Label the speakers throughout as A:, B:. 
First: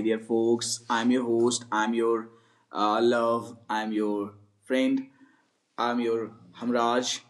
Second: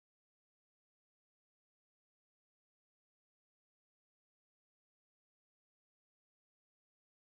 A: dear folks. I'm your host. I'm your love. I'm your friend. I'm your Hamraj.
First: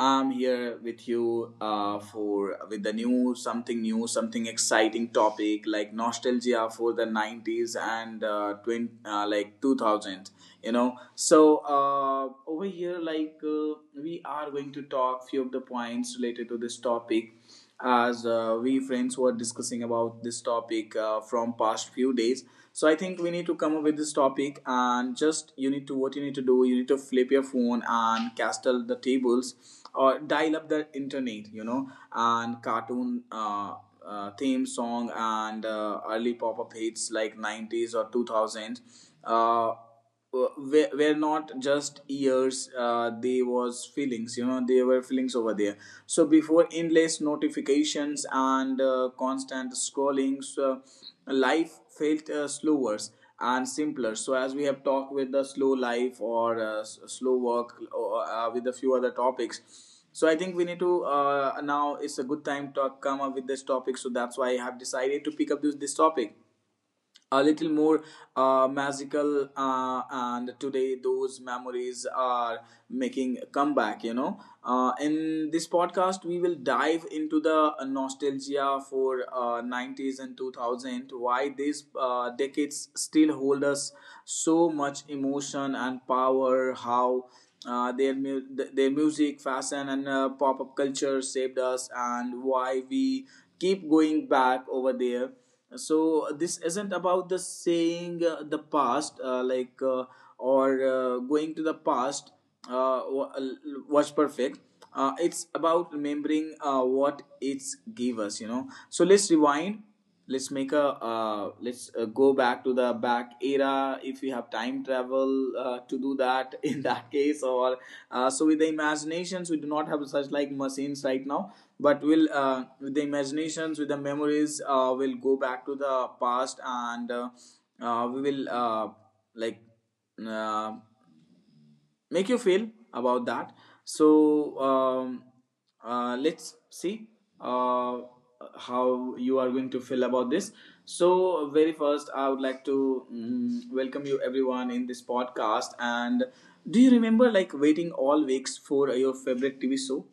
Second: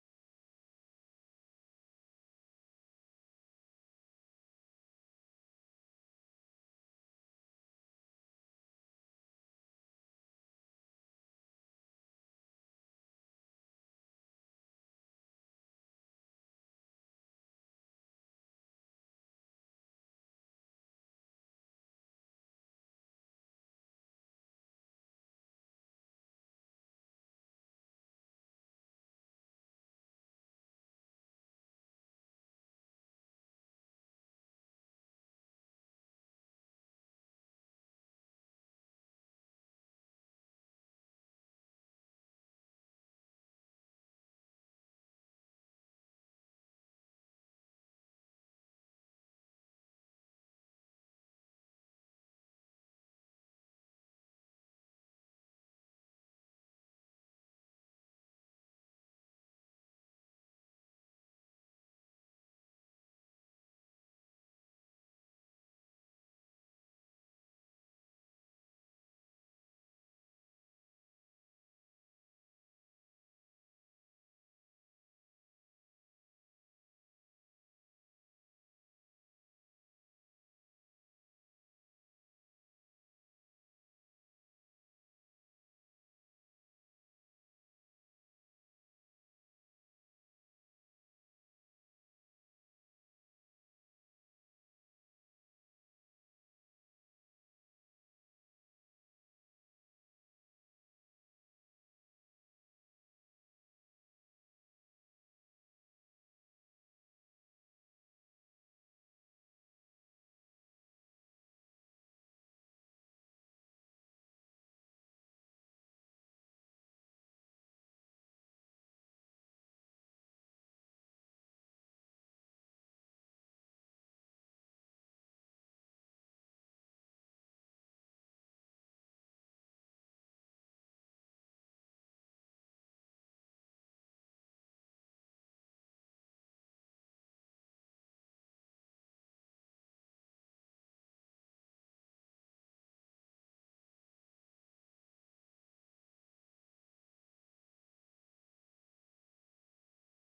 A: I'm here with you for with the new, something exciting topic like nostalgia for the 90s and twin, like 2000. So over here, we are going to talk few of the points related to this topic, as we friends were discussing about this topic from past few days. So I think we need to come up with this topic, and just you need to, what you need to do, you need to flip your phone and castle the tables, or dial up the internet. And cartoon theme song, and early pop-up hits like 90s or 2000s uh, were not just ears, they was feelings, they were feelings over there. So before endless notifications and constant scrolling, so life felt slower and simpler, so as we have talked with the slow life, or slow work, or, with a few other topics. So I think we need to, now it's a good time to come up with this topic, so that's why I have decided to pick up this topic, a little more magical, and today those memories are making a comeback. In this podcast we will dive into the nostalgia for 90s and 2000, why these decades still hold us so much emotion and power, how their music, fashion, and pop up culture saved us, and why we keep going back over there. So this isn't about the saying the past or going to the past uh, wa- was perfect. It's about remembering what it's give us. So let's rewind, let's make a, let's go back to the back era, if we have time travel to do that in that case, or so with the imaginations, we do not have such like machines right now, but we'll, with the imaginations, with the memories, we'll go back to the past, and we will like uh, make you feel about that. So let's see uh, how you are going to feel about this. So very first I would like to welcome you, everyone, in this podcast, and do you remember, like, waiting all weeks for your favorite TV show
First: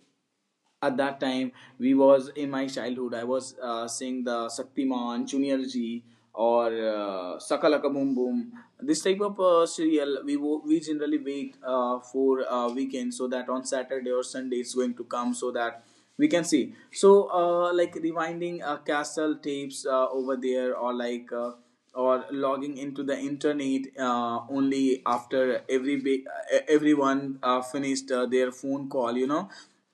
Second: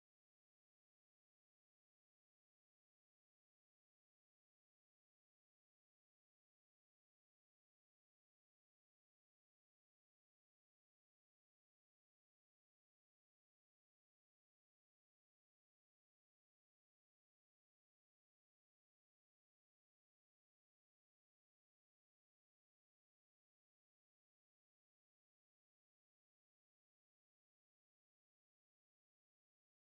A: at that time? We was in my childhood, I was seeing the Saktiman Junior G, or Sakalaka Boom Boom, this type of serial. We generally wait for weekend, so that on Saturday or Sunday it's going to come, so that we can see. So like rewinding castle tapes over there, or or logging into the internet only after every everyone finished their phone call.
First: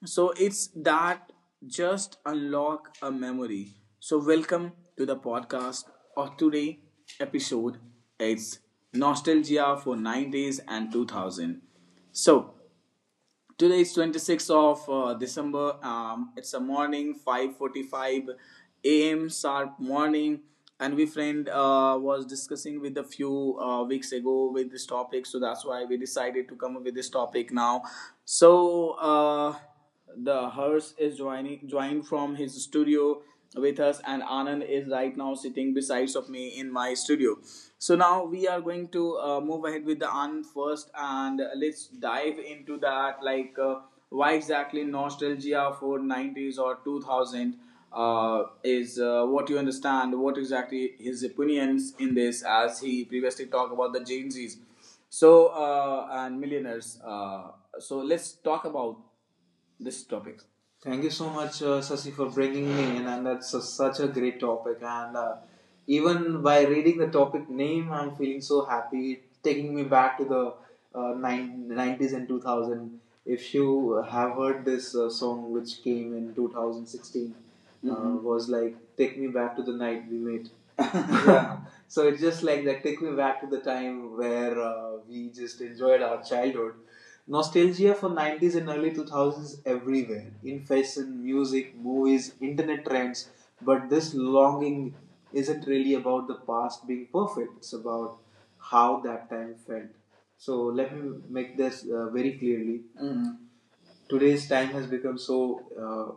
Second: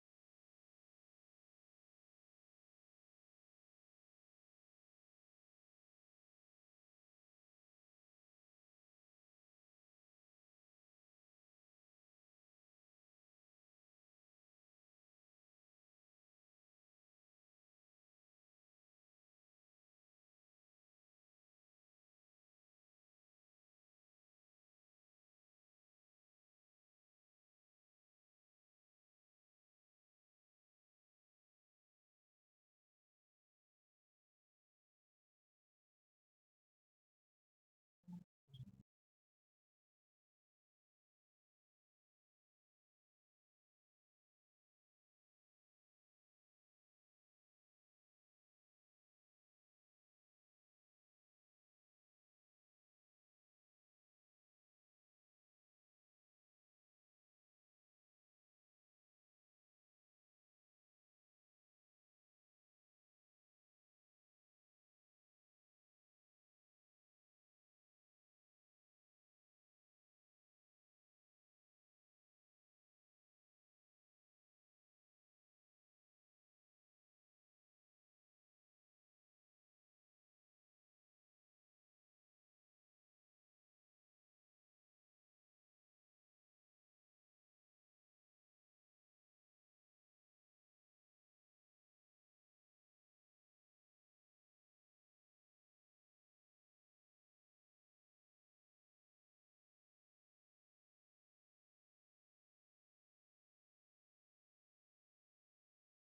A: So it's that, just unlock a memory. So welcome to the podcast of today episode. It's nostalgia for 90s and 2000. So today is 26th of December. It's a morning, 5:45 a.m. sharp morning, and we friend was discussing with a few weeks ago with this topic. So that's why we decided to come up with this topic now. So the hearse is joining joined from his studio with us, and Anand is right now sitting besides of me in my studio. So now we are going to move ahead with the Anand first, and let's dive into that, why exactly nostalgia for 90s or 2000 is, what you understand, what exactly his opinions in this, as he previously talked about the Gen Z's, so and millionaires, so let's talk about this topic. Thank you so much, Sasi, for bringing me in, and that's a, such a great topic. And even by reading the topic name, I'm feeling so happy, taking me back to the uh, 90s and 2000. If you have heard this song, which came in 2016, Mhm, was like "Take Me Back to the Night We Met." Yeah. So it's just like that. Take me back to the time where we just enjoyed our childhood. Nostalgia for 90s and early 2000s everywhere in fashion, music, movies, internet trends. But this longing isn't really about the past being perfect, it's about how that time felt. So, let me make this very clearly. Mhm. Today's time has become so, uh,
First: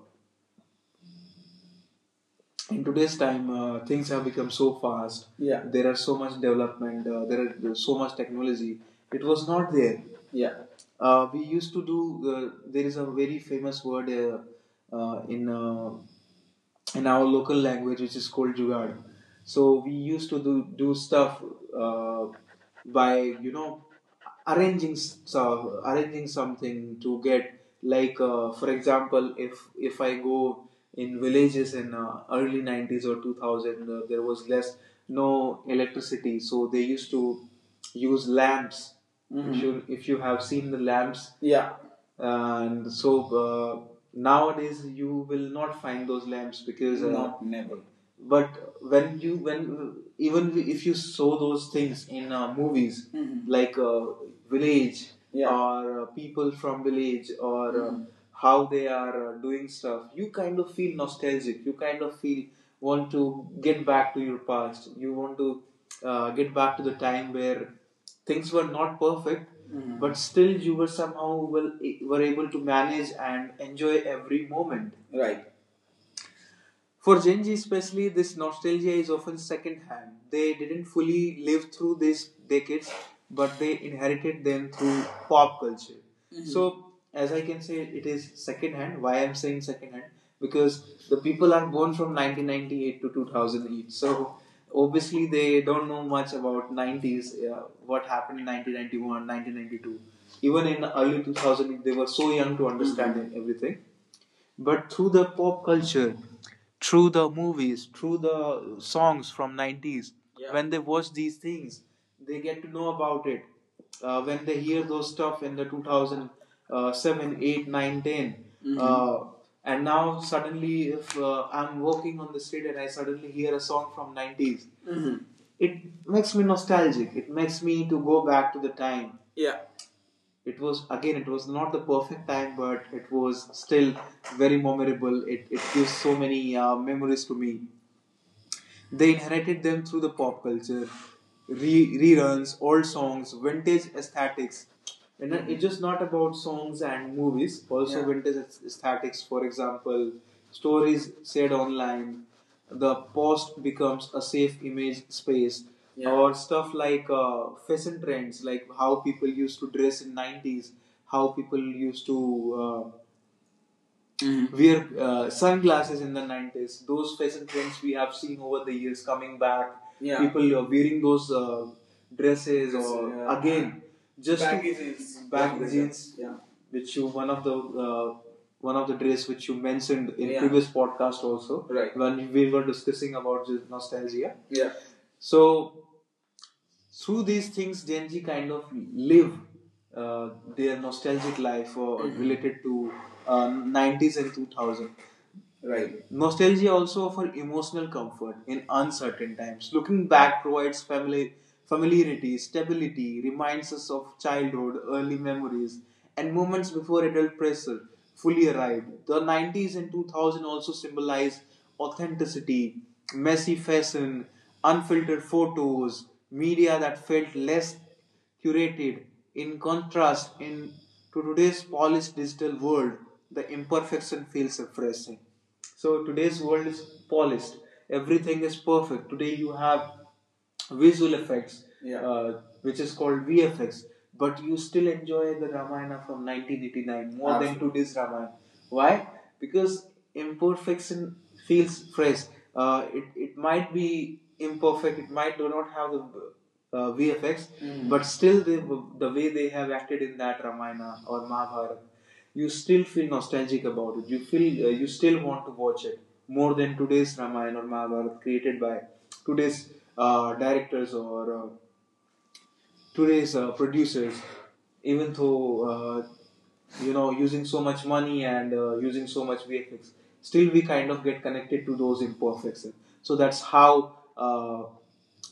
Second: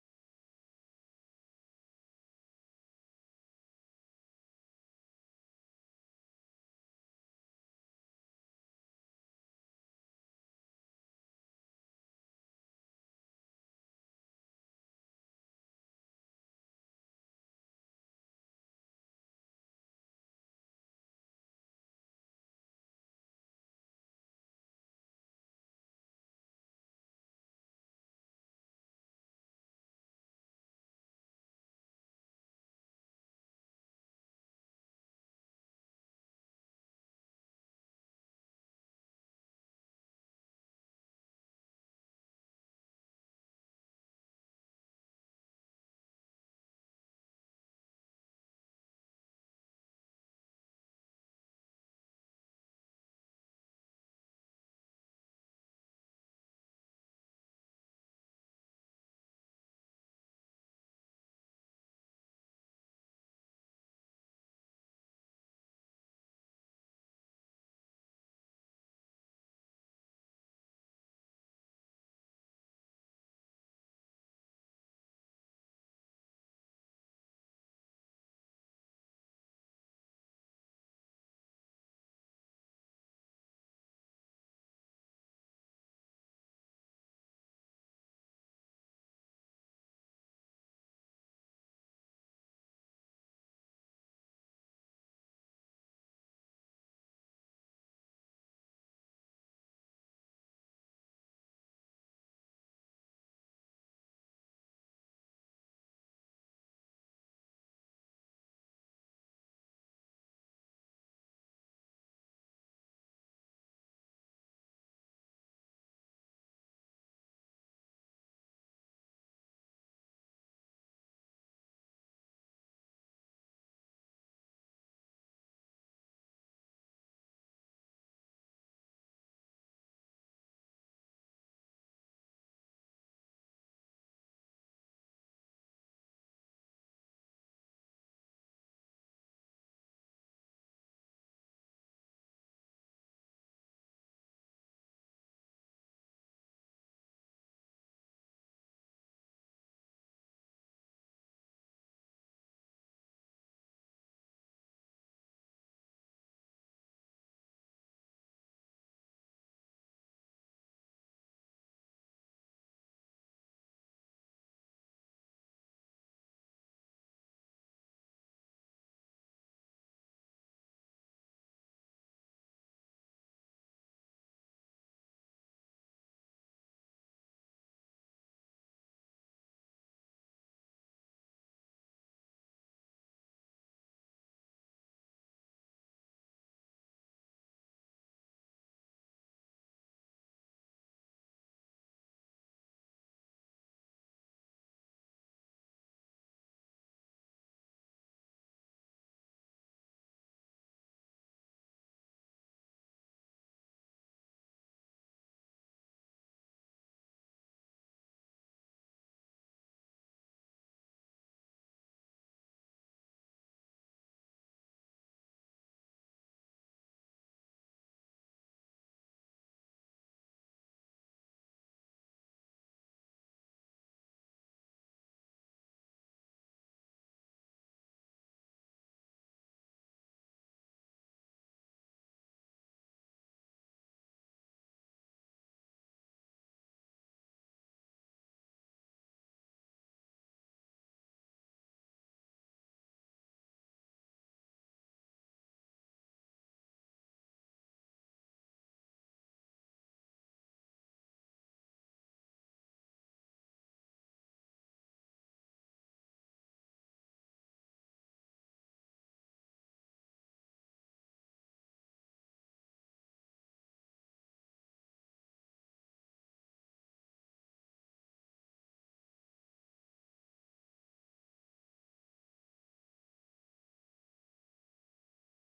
A: in today's time, things have become so fast. Yeah. There are so much development, there are so much technology. It was not there. Yeah. We used to do. There is a very famous word, uh, in uh, in our local language, which is called jugaad. So we used to do stuff, uh, by arranging so arranging something to get, like, for example, if I go in villages in early 90s or 2000, there was less, no electricity, so they used to use lamps. Mhm. If you have seen the lamps. Yeah. And so uh, nowadays you will not find those lamps, because not never. But when, even if you saw those things in movies, Mhm, like village, yeah, or people from village, or mm-hmm, how they are doing stuff, you kind of feel nostalgic, you kind of feel want to get back to your past. You want to get back to the time where things were not perfect, Mhm, but still you were somehow, well, were able to manage and enjoy every moment. Right. For Gen Z especially, this nostalgia is often second-hand. They didn't fully live through these decades, but they inherited them through pop culture. Mhm. So, as I can say, it is second-hand. Why I'm saying second-hand? Because the people are born from 1998 to 2008. So, obviously, they don't know much about 90s, what happened in 1991, 1992. Even in the early 2000, they were so young to understand, mm-hmm, everything, but through the pop culture, through the movies, through the songs from 90s, yeah, when they watch these things they get to know about it, when they hear those stuff in the 2007 8 9 10, mm-hmm, and now suddenly, if I'm walking on the street and I suddenly hear a song from 90s, mm-hmm, it makes me nostalgic, it makes me to go back to the time, yeah, it was, again, it was not the perfect time, but it was still very memorable, it gives so many memories to me. They inherited them through the pop culture, reruns, old songs, vintage aesthetics. And then it's just not about songs and movies also. Yeah. Vintage aesthetics, for example, stories said online, the post becomes a safe image space. Yeah. Or stuff like fashion trends, like how people used to dress in 90s, how people used to uh, mm-hmm, wear sunglasses in the 90s. Those fashion trends we have seen over the years coming back. Yeah. People are wearing those dresses, or yeah, again, just back jeans. Baggy, yeah, jeans. Yeah. Which you, uh, one of the dress which you mentioned in, yeah, previous podcast also. Right. When we were discussing about nostalgia. Yeah. So through these things Gen Z kind of live uh, their nostalgic life, or related to uh, 90s and 2000. Right. Nostalgia also offers emotional comfort in uncertain times. Looking back provides family, familiarity, stability, reminds us of childhood, early memories, and moments before adult pressure fully arrived. The 90s and 2000 also symbolize authenticity, messy fashion, unfiltered photos, media that felt less curated. In contrast, in to today's polished digital world, the imperfection feels refreshing. So today's world is polished. Everything is perfect. Today you have visual effects, yeah, which is called VFX. But you still enjoy the Ramayana from 1989 more, absolutely, than today's Ramayana. Why? Because imperfection feels fresh. It might be imperfect. It might do not have the VFX, but still the way they have acted in that Ramayana or Mahabharata, you still feel nostalgic about it. You feel, you still want to watch it more than today's Ramayana or Mahabharata created by today's directors, or today's producers. Even though using so much money, and using so much VFX, still we kind of get connected to those imperfections. So that's how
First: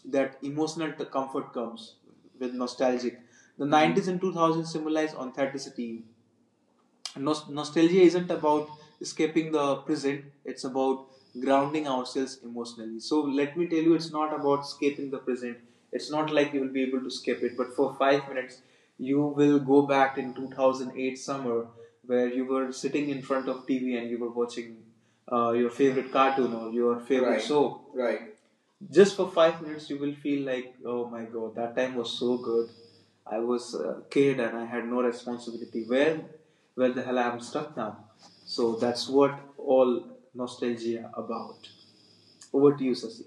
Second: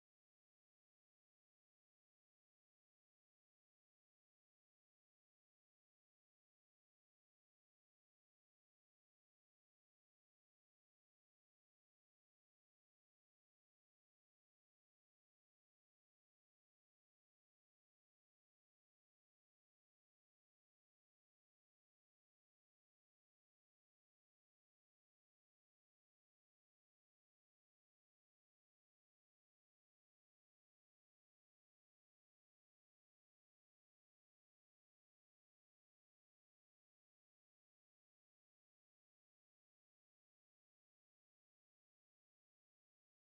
A: that emotional comfort comes with nostalgic. The 90s and 2000s symbolize authenticity. Nostalgia isn't about escaping the present, it's about grounding ourselves emotionally. So let me tell you, it's not about escaping the present, it's not like you will be able to escape it, but for 5 minutes you will go back in 2008 summer where you were sitting in front of TV and you were watching your favorite cartoon or your favorite, right, soap, right. Just for 5 minutes you will feel like, oh my god, that time was so good. I was a kid and I had no responsibility. Where the hell I'm stuck now? So that's what all nostalgia about. Over to you, Sasi.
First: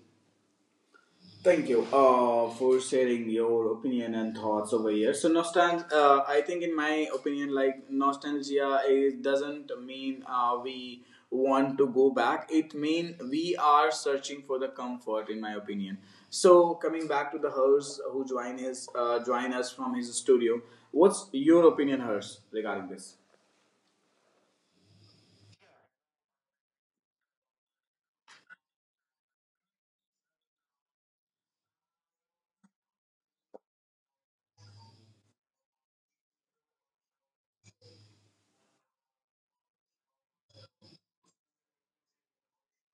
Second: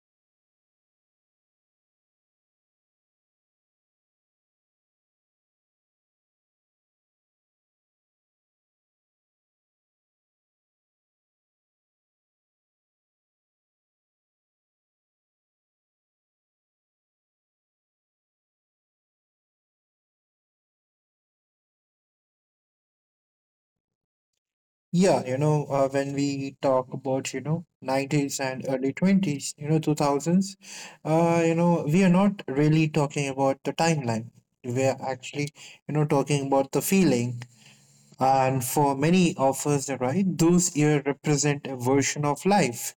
A: Thank you for sharing your opinion and thoughts over here. So nostalgia, I think in my opinion, like nostalgia is doesn't mean we want to go back. It mean we are searching for the comfort, in my opinion. So coming back to the Hers who join us from his studio. What's your opinion, Hers, regarding this?
B: Yeah, when we talk about, 90s and early 20s, 2000s, we are not really talking about the timeline. We are actually, talking about the feeling. And for many of us, right, those years represent a version of life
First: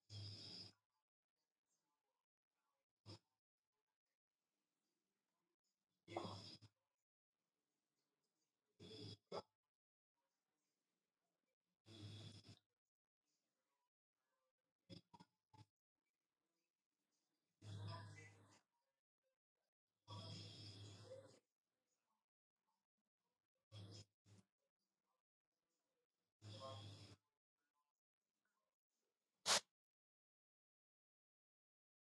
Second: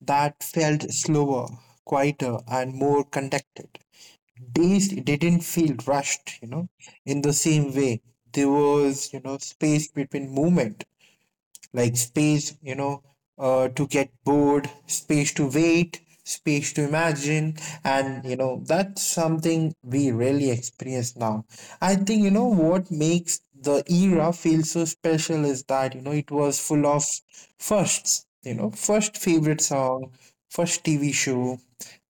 B: that felt slower, quieter, and more conducted. Days didn't feel rushed, in the same way. There was, space between movement, like space, to get bored, space to wait, space to imagine. And, that's something we really experience now. I think, what makes the era feel so special is that, it was full of firsts, first favorite song, first TV show,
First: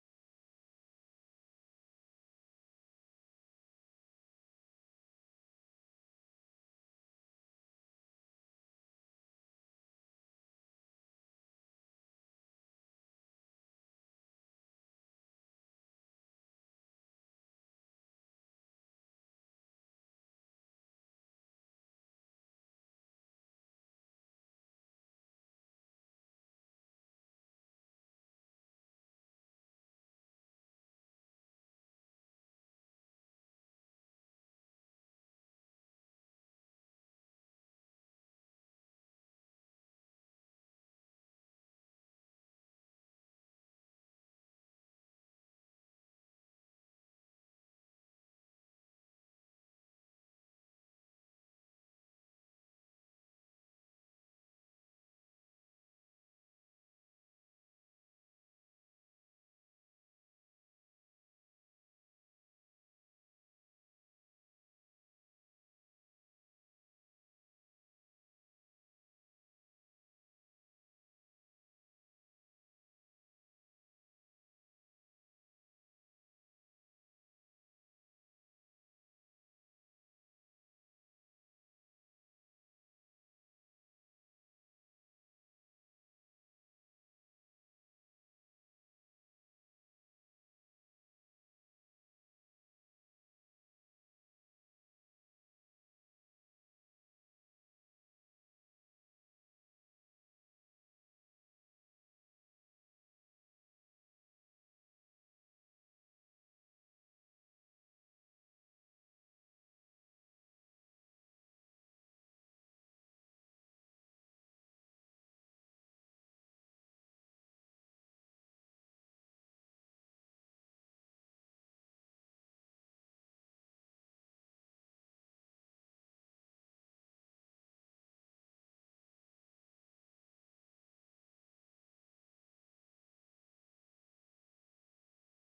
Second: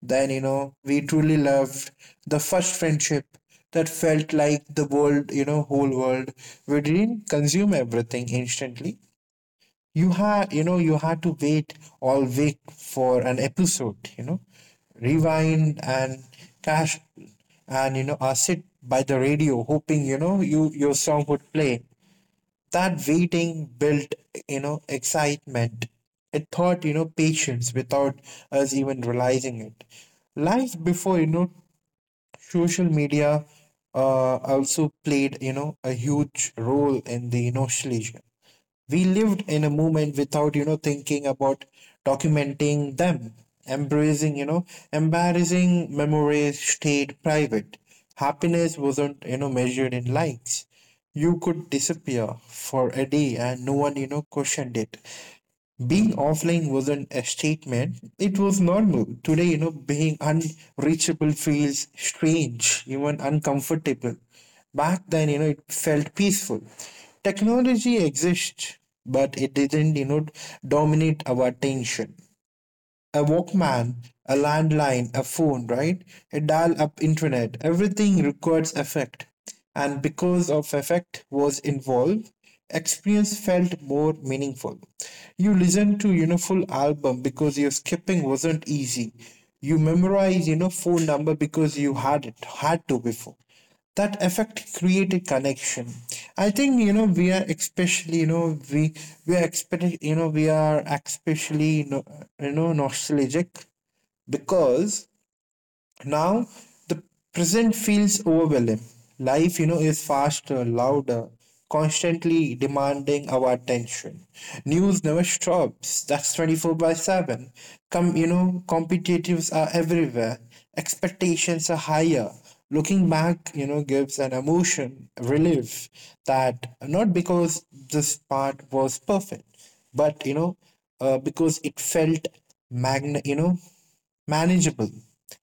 B: then, we truly loved the first friendship that felt like the world, whole world. We didn't consume everything instantly. You had to wait all week for an episode, rewind and cash. And I sit by the radio hoping you know you your song would play. That waiting built excitement. It taught patience without us even realizing it. Life before social media also played a huge role in the nostalgia. We lived in a moment without thinking about documenting them, embracing embarrassing memories stayed private. Happiness wasn't measured in likes. You could disappear for a day and no one questioned it. Being offline wasn't a statement, it was normal. Today being unreachable feels strange, even uncomfortable. Back then it felt peaceful. Technology exists but it didn't dominate our attention. A Walkman, a landline, a phone, right? A dial up internet. Everything requires effect. And because of effect was involved, experience felt more meaningful. You listened to, full album because your skipping wasn't easy. You memorize, phone number because you had it, had to before. That effect created connection. I think we are especially, we are especially, nostalgic, because now the present feels overwhelming. Life, is faster, louder, constantly demanding our attention. News never stops. That's 24 by 7. Come, competitives are everywhere. Expectations are higher. Looking back, gives an emotion, relief that not because this part was perfect, but because it felt magn, you know, manageable.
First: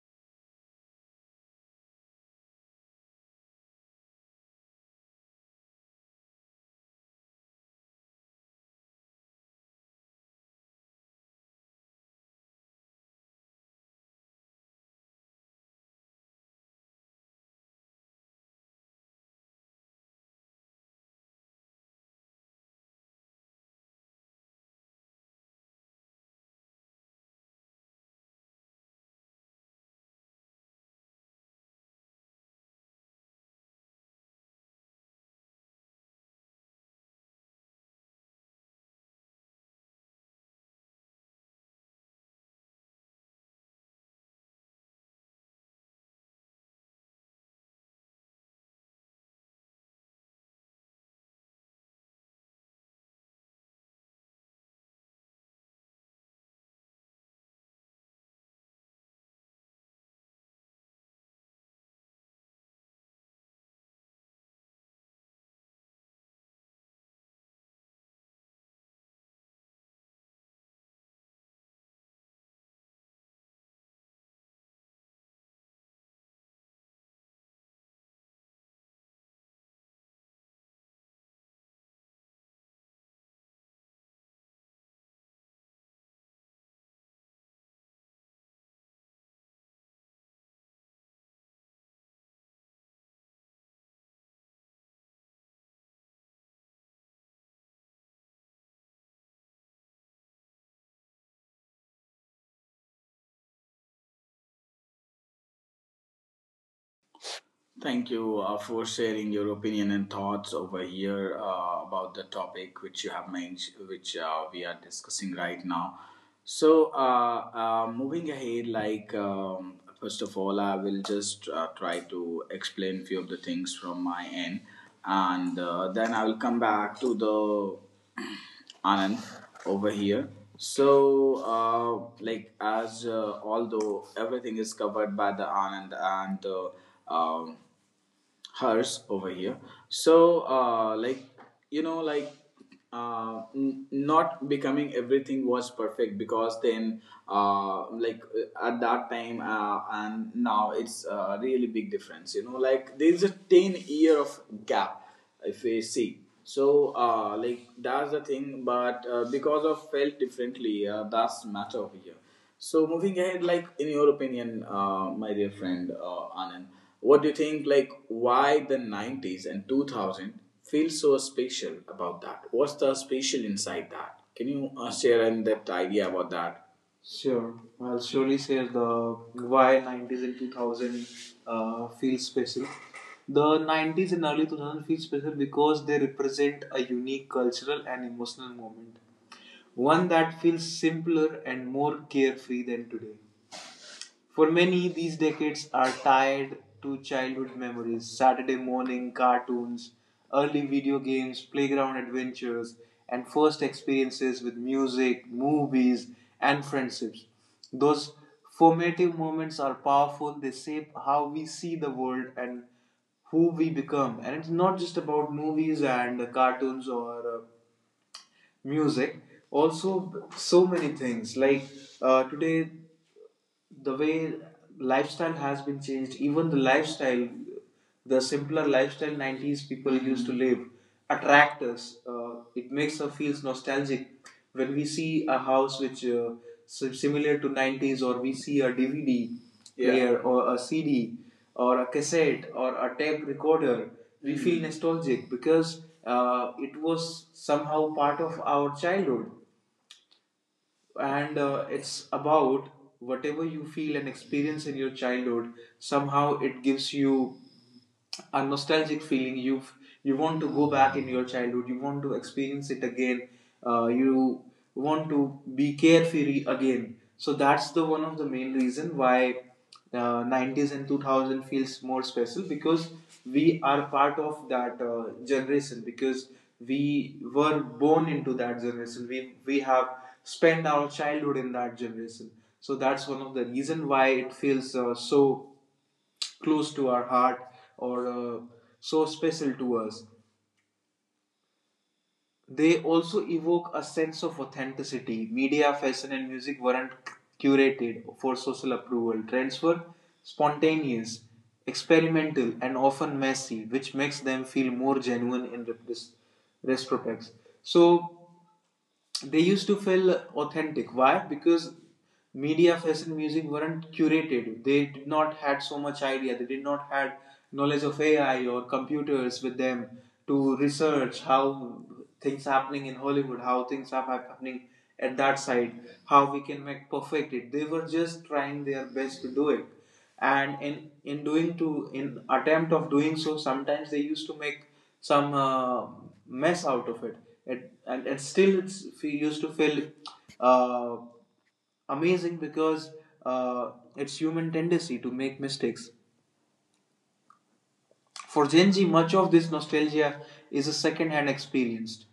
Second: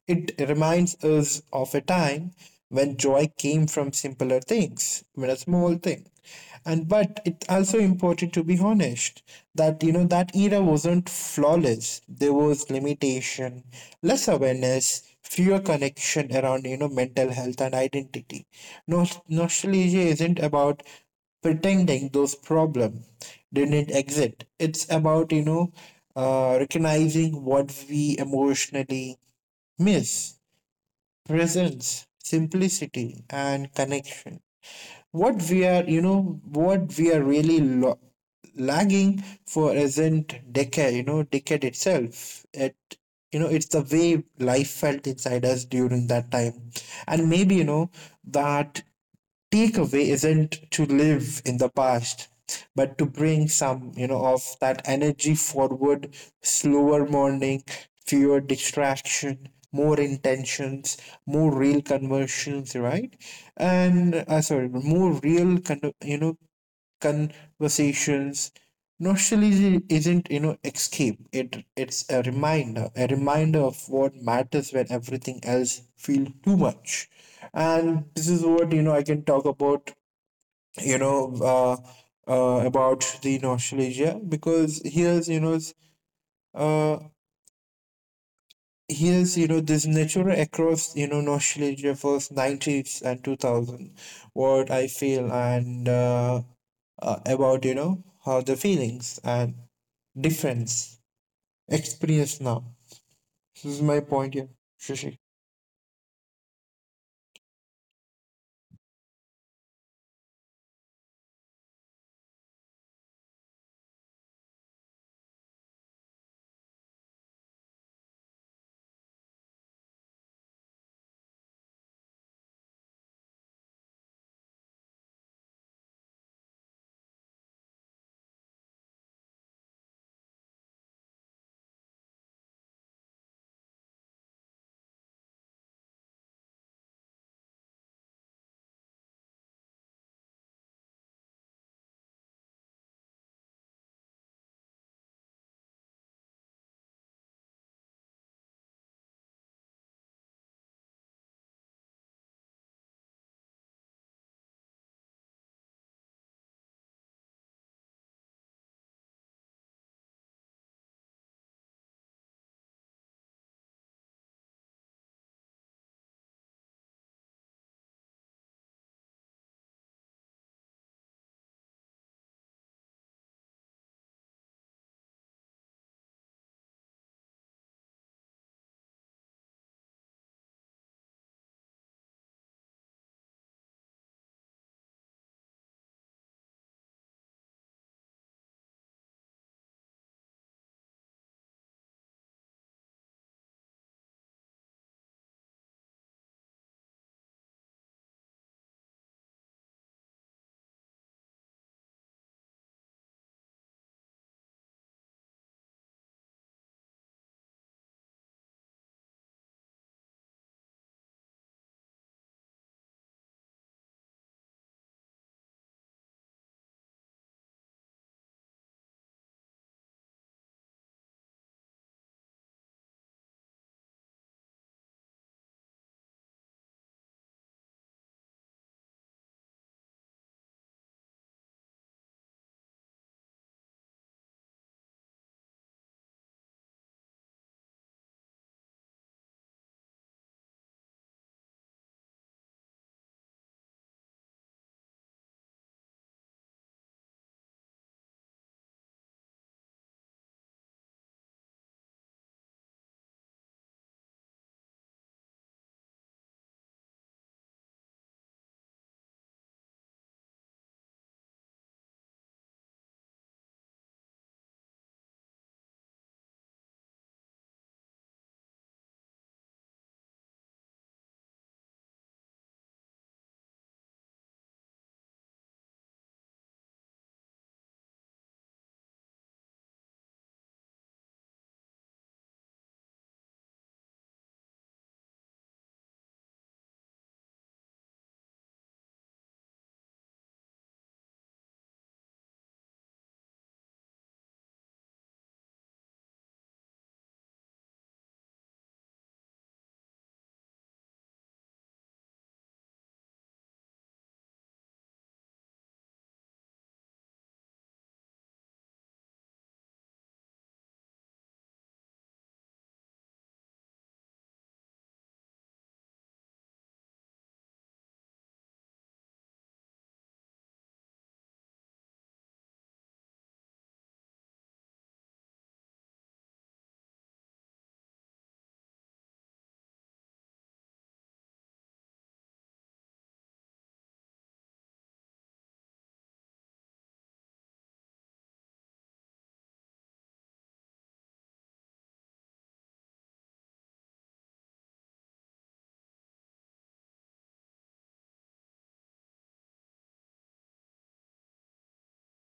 B: It reminds us of a time when joy came from simpler things, when a small thing. And but it's also important to be honest that that era wasn't flawless. There was limitation, less awareness, fewer connection around mental health and identity. No, nostalgia isn't about pretending those problems didn't exist. It's about, recognizing what we emotionally miss: presence, simplicity, and connection. What we are really lagging for isn't decade, decade itself. It's the way life felt inside us during that time. And maybe, that takeaway isn't to live in the past, but to bring some, of that energy forward: slower morning, fewer distraction, more intentions, more real conversions, right? And Sorry, more real, conversations. Nostalgia isn't escape, it's a reminder, a reminder of what matters when everything else feels too much. And this is what I can talk about, you know uh, about the nostalgia, because uh, here's this nature across nostalgia for 90s and 2000, what I feel, and about how the feelings and difference experience now. This is my point here, Shashi.
A: Thank you for sharing your opinion and thoughts over here about the topic which you have mentioned, which we are discussing right now. So, moving ahead, like first of all, I will just try to explain few of the things from my end, and then I will come back to the Anand over here. So, like as although everything is covered by the Anand and hers over here. So like, you know, like not becoming everything was perfect, because then like at that time and now it's a really big difference, you know, like there's a 10 year of gap if we see. So like, that's the thing, but because of felt differently, that's matter over here. So moving ahead, like in your opinion, my dear friend Anand, what do you think? Like why the '90s and 2000 feel so special about that? What's the special inside that? Can you share in that idea about that? Sure, I'll surely share the why 90s and 2000 feel special. The 90s and early 2000 feel special because they represent a unique cultural and emotional moment, one that feels simpler and more carefree than today. For many, these decades are tied to childhood memories, Saturday morning cartoons, early video games, playground adventures, and first experiences with music, movies, and friendships. Those formative moments are powerful, they shape how we see the world and who we become. And it's not just about movies and cartoons or music, also, so many things. Like today, the way lifestyle has been changed, even the lifestyle, the simpler lifestyle 90s people, mm-hmm, used to live attract us. It makes us feels nostalgic when we see a house which similar to 90s, or we see a DVD, yeah, player or a CD or a cassette or a tape recorder we, mm-hmm, feel nostalgic, because it was somehow part of our childhood. And it's about whatever you feel and experience in your childhood, somehow it gives you a nostalgic feeling. You want to go back in your childhood, you want to experience it again. You want to be carefree again. So that's the one of the main reason why 90s and 2000 feels more special, because we are part of that generation, because we were born into that generation. We have spent our childhood in that generation. So that's one of the reason why it feels so close to our heart, or so special to us. They also evoke a sense of authenticity. Media, fashion, and music weren't curated for social approval. Trends were spontaneous, experimental, and often messy, which makes them feel more genuine in retrospect. So they used to feel authentic. Why? Because media, fashion, music weren't curated. They did not had so much idea, they did not had knowledge of AI or computers with them to research how things happening in Hollywood, how things are happening at that side, how we can make perfect it. They were just trying their best to do it, and in doing to in attempt of doing so, sometimes they used to make some mess out of it. It and still it's fe used to feel uh, amazing, because it's human tendency to make mistakes. For Gen Z, much of this nostalgia is a second-hand experience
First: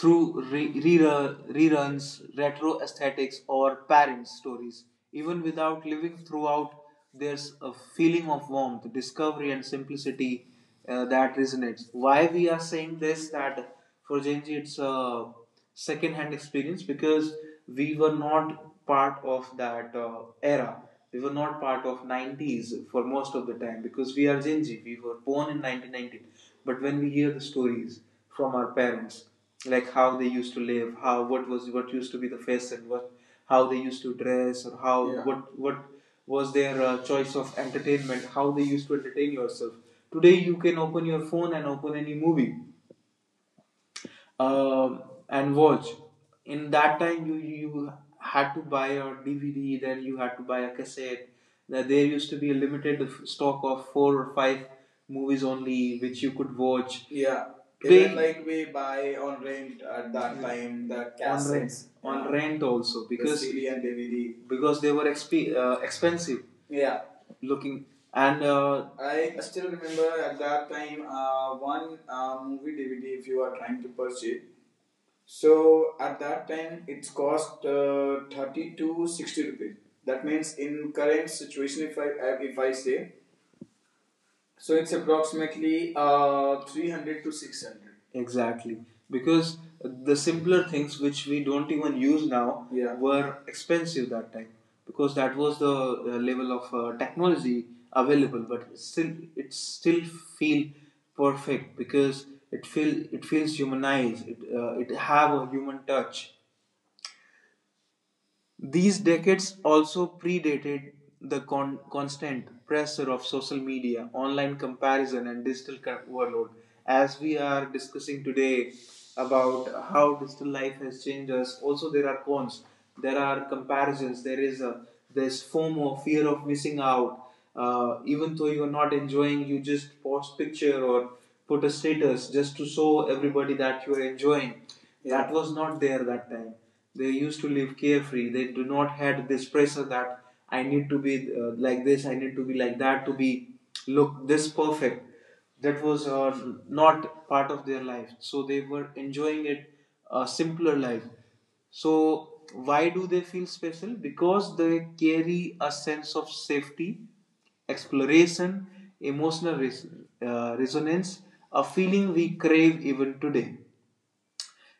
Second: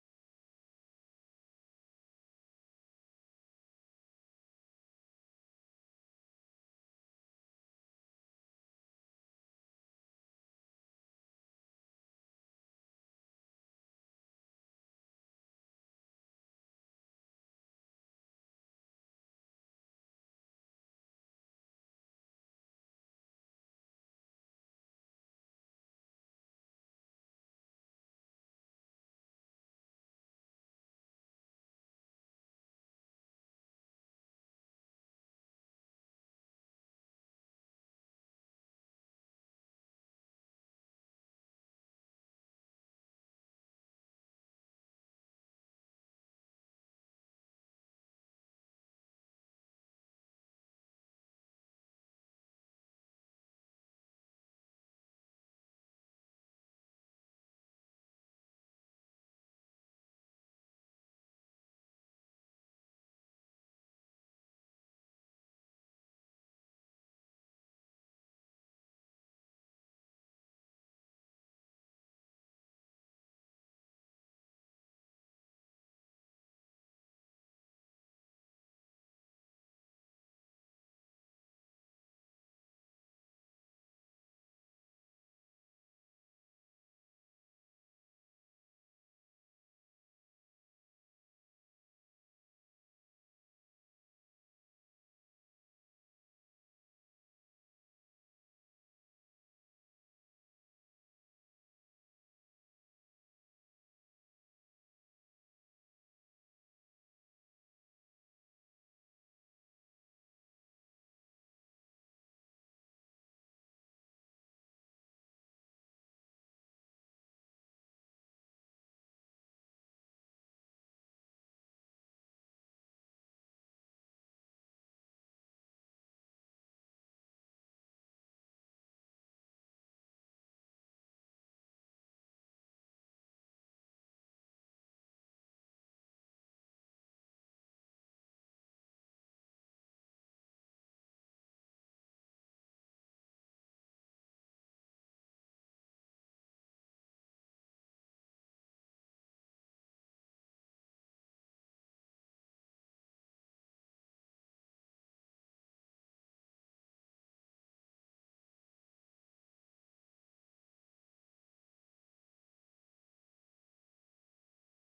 A: through reruns, retro aesthetics, or parent stories. Even without living throughout, there's a feeling of warmth, discovery, and simplicity that resonates. Why we are saying this that for Gen Z it's a second-hand experience, because we were not part of that era. We were not part of 90s for most of the time because we are Gen Z. We were born in 1990, but when we hear the stories from our parents, like how they used to live, how what was what used to be the fashion, what how they used to dress, or how, yeah, what was their choice of entertainment, how they used to entertain yourself. Today you can open your phone and open any movie, uh, and watch. In that time, you had to buy a DVD, then you had to buy a cassette. Now, there used to be a limited stock of four or five movies only, which you could watch. Yeah. Even like we buy on rent at that time the cassettes on rent, on, yeah, rent also, because the CD and DVD, because they were expensive. Yeah, looking, and I still remember at that time one movie DVD if you are trying to purchase. So at that time it's cost 30 to 60 rupees. That means in current situation, if I say, so it's approximately 300 to 600. Exactly. Because the simpler things which we don't even use now, yeah, were expensive that time, because that was the level of technology available, but still it still feel perfect, because it feels humanized. It have a human touch. These decades also predated the constant pressure of social media, online comparison, and digital overload. As we are discussing today about how digital life has changed us, also there are cons. There are comparisons. There is a There's FOMO, fear of missing out. Even though you are not enjoying, you just post picture or put a status just to show everybody that you are enjoying. That was not there that time, they used to live carefree. They do not had this pressure that I need to be like this, I need to be like that, to be look this perfect. That was not part of their life. So they were enjoying it, a simpler life. So why do they feel special? Because they carry a sense of safety, exploration, emotional resonance, a feeling we crave even today,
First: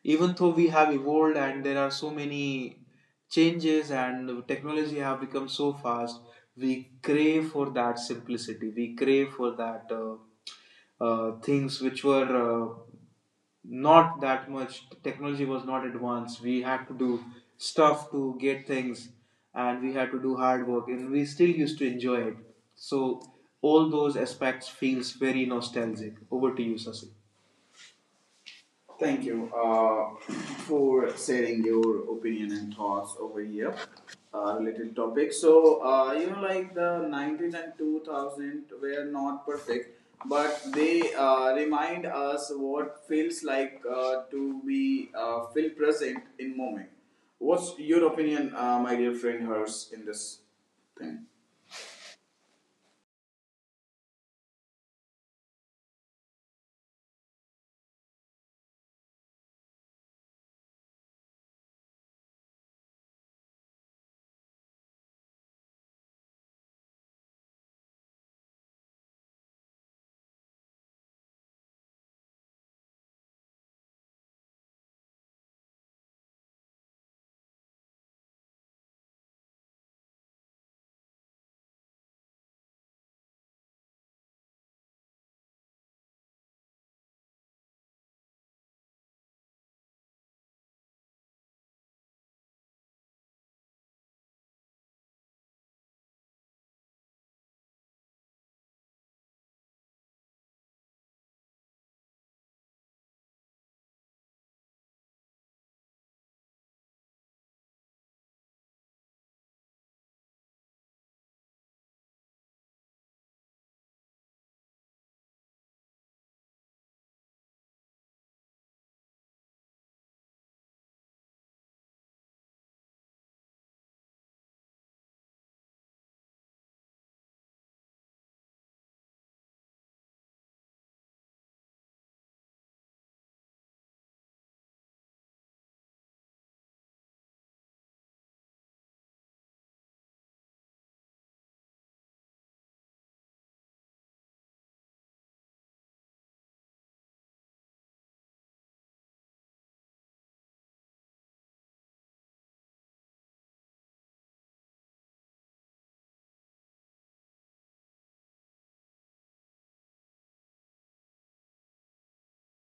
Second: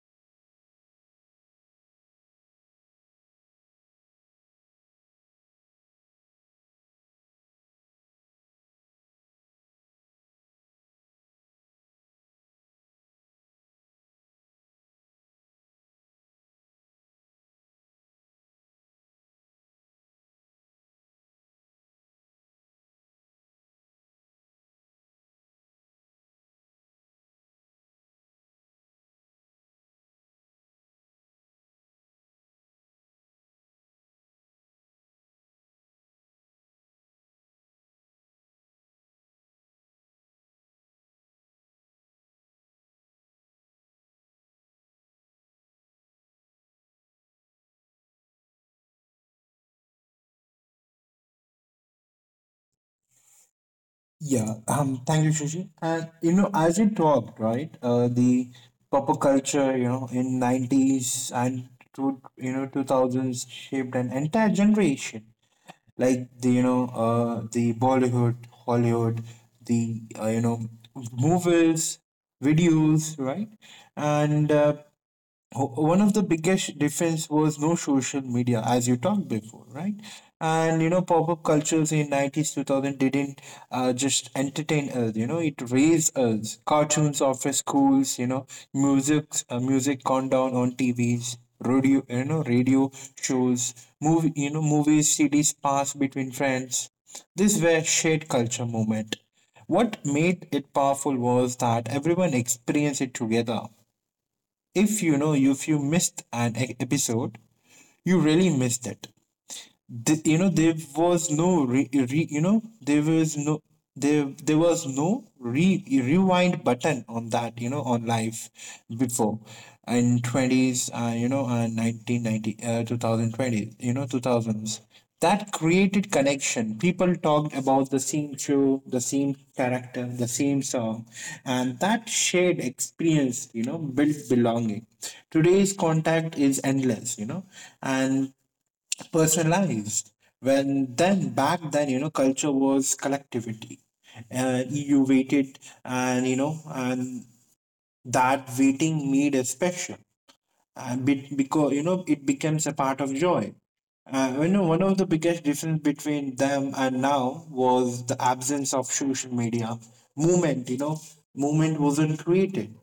A: even though we have evolved and there are so many changes and technology have become so fast. We crave for that simplicity, we crave for that things which were not that much, technology was not advanced, we had to do stuff to get things and we had to do hard work and we still used to enjoy it. So all those aspects feels very nostalgic. Over to you, Sasi. Thank you for sharing your opinion and thoughts over here related topic. So you know, like the 90s and 2000 were not perfect, but they remind us what feels like to be feel present in moment. What's your opinion, my dear friend Hers, in this thing?
B: Yeah, thank you, Shashi. And as you talked, right, the pop culture, in nineties and to 2000s shaped an entire generation. Like the Bollywood, Hollywood, the uh, you know, movies, videos, right, and one of the biggest difference was no social media, as you talked before, right. And pop-up cultures in 90s 2000 didn't just entertain us, it raised us. Cartoons after schools, music countdown on TVs, radio, radio shows, movies, CDs passed between friends. These were shared culture moment. What made it powerful was that everyone experienced it together. If you missed an episode, you really missed it. You know there was no re, re, you know there was no there there was no re, rewind button on that, on life before in 20s, 1990, 2020, 2000s, that created connection. People talked about the same show, the same character, the same song, and that shared experience built belonging. Today's contact is endless, and personalized. When then Back then, culture was collectivity. You waited, and that waiting made a special, because it becomes a part of joy. One of the biggest difference between them and now was the absence of social media movement. Movement wasn't created,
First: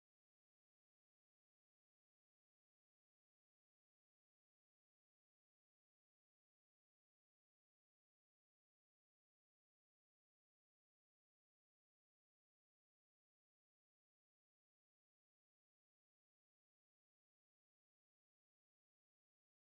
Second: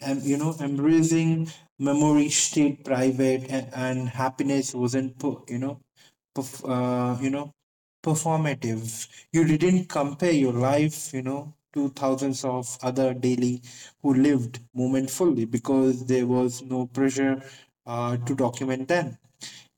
B: embracing memory stayed private, and happiness wasn't put. Perf- uh, you know Performative. You didn't compare your life, to thousands of other daily who lived moment fully because there was no pressure to document them.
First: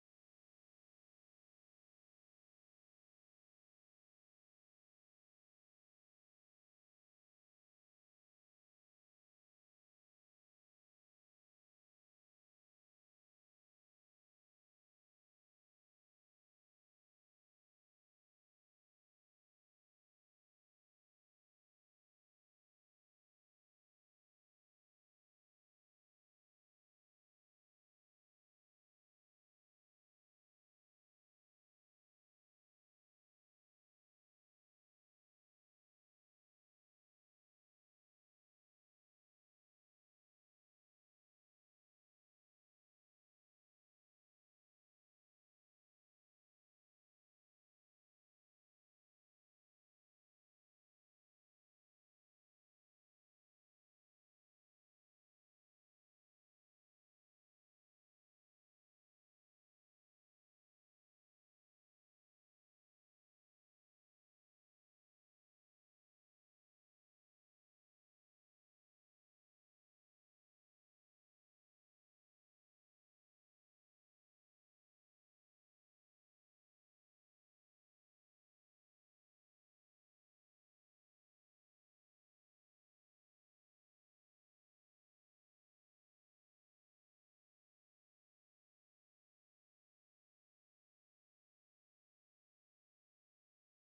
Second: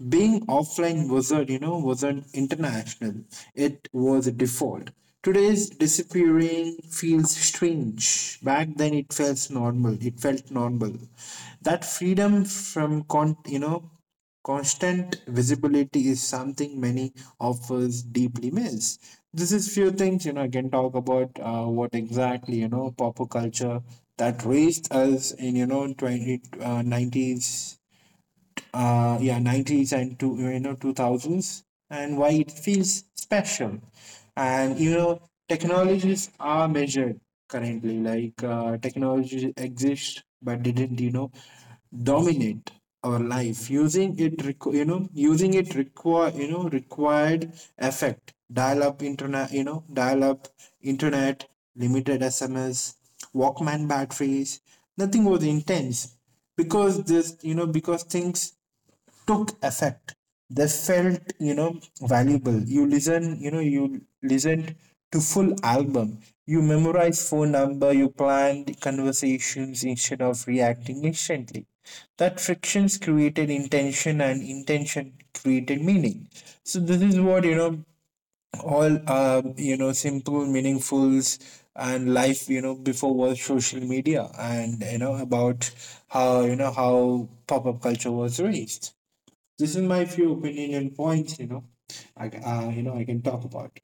B: Being offline wasn't, you know, wasn't international. It was a default. Today's disappearing feels strange. Back then, it felt normal. It felt normal. That freedom from, constant visibility is something many of us deeply miss. This is few things, I can talk about what exactly, popular culture that raised us in, 20, 90s, yeah, 90s and 2000s, and why it feels special. And you know, Technologies are measured currently, like technology exists but didn't, dominate our life. Using it required effect. Dial-up internet, internet, limited SMS, Walkman batteries. Nothing was intense because this you know because things took effect. They felt valuable. You listened to full album. You memorize phone number, you planned conversations instead of reacting instantly. That frictions created intention and intention created meaning. So this is what, all simple meaningfuls, and life before was social media, and about how you know how pop-up culture was raised. This is my few opinion and points. You know, I ca- you know I can talk about.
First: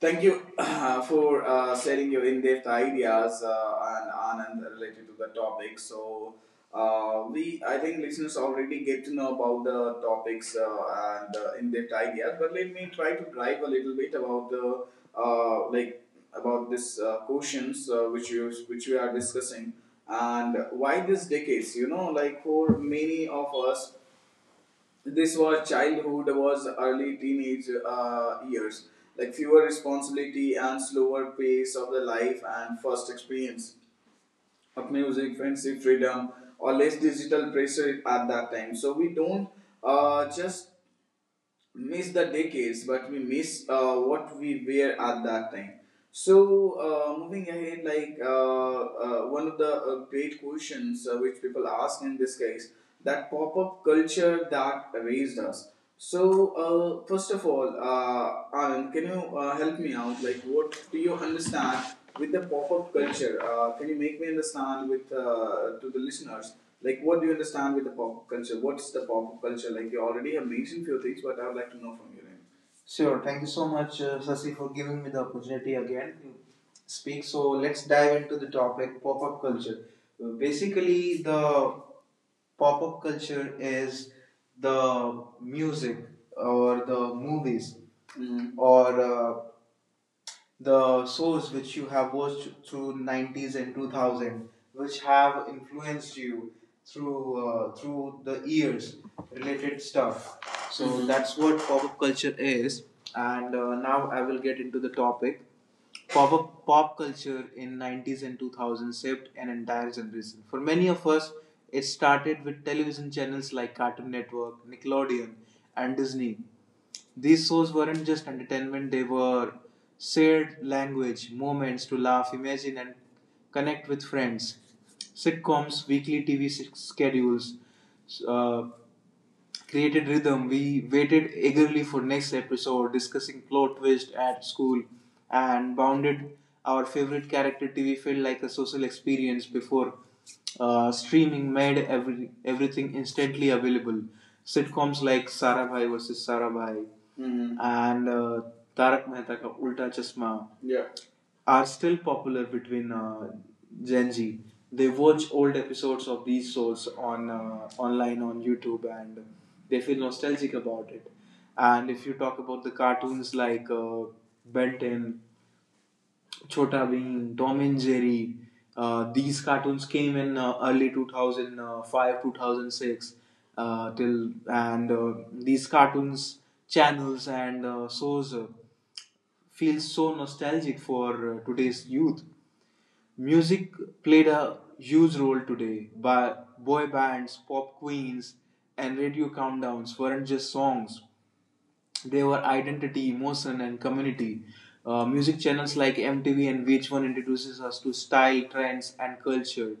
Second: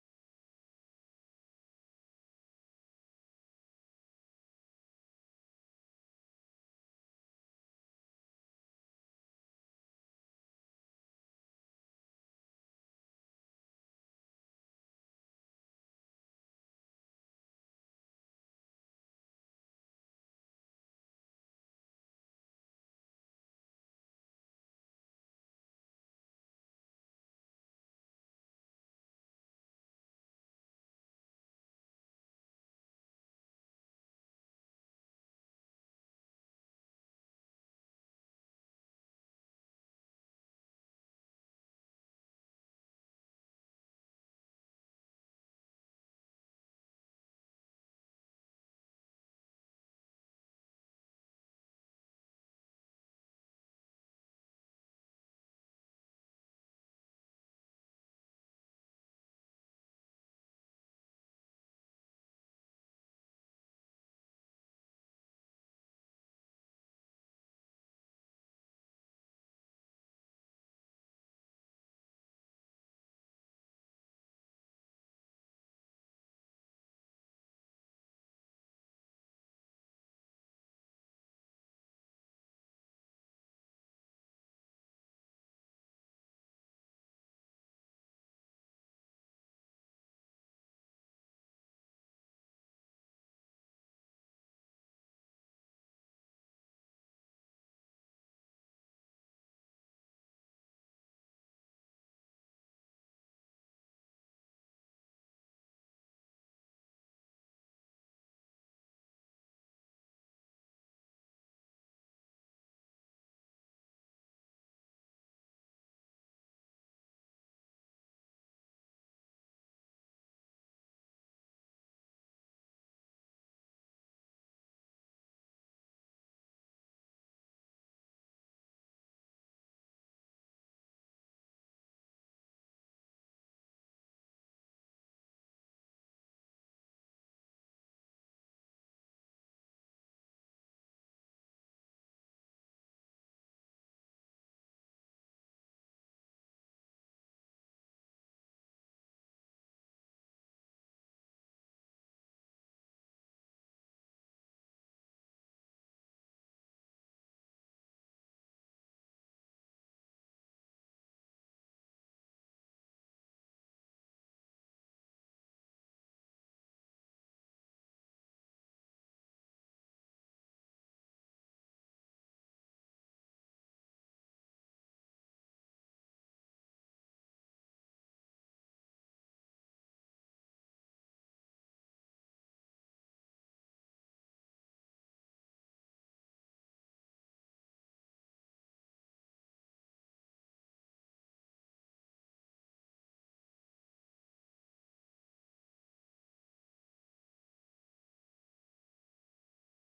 A: Thank you for sharing your in-depth ideas and Anand related to the topic. So we, I think, listeners already get to know about the topics and in-depth ideas. But let me try to drive a little bit about the like about this questions which you which we are discussing, and why these decades. You know, like for many of us, this was childhood, was early teenage years, like fewer responsibility and slower pace of the life, and first experience of music, friendship, freedom, or less digital pressure at that time. So we don't just miss the decades, but we miss what we were at that time. So, moving ahead, like one of the great questions which people ask in this case, that pop up culture that raised us. So, first of all, Anand, can you help me out? Like, what do you understand with the pop up culture? Can you make me understand with to the listeners? Like, what do you understand with the pop culture? What's the pop culture? Like, you already have mentioned few things, but I would like to know from you. Sure. Thank you so much, Sasi, for giving me the opportunity again to speak. So let's dive into the topic pop-up culture. Basically, the pop-up culture is the music or the movies. Mhm. Or the shows which you have watched through 90s and 2000, which have influenced you through the years, related stuff. So that's what pop-up culture is. And now I will get into the topic. Pop pop culture in 90s and 2000 shaped an entire generation. For many of us, it started with television channels like Cartoon Network, Nickelodeon, and Disney. These shows weren't just entertainment, they were shared language, moments to laugh, imagine, and connect with friends. Sitcoms, weekly TV schedules, uh, created rhythm. We waited eagerly for next episode, discussing plot twist at school, and bounded our favorite character. TV felt like a social experience before streaming made everything instantly available. Sitcoms like Sarabhai versus Sarabhai Mhm. and Tarak Mehta ka Ulta Chashma, yeah, are still popular between Gen Z. They watch old episodes of these shows on online on YouTube, and they feel nostalgic about it. And if you talk about the cartoons like Ben 10, Chota Bheem, Tom and Jerry, these cartoons came in early 2005, 2006, till, and these cartoons channels and shows feel so nostalgic for today's youth. Music played a huge role today. By boy bands, pop queens, and radio countdowns weren't just songs, they were identity, emotion, and community. Music channels like MTV and VH1 introduces us to style, trends, and culture.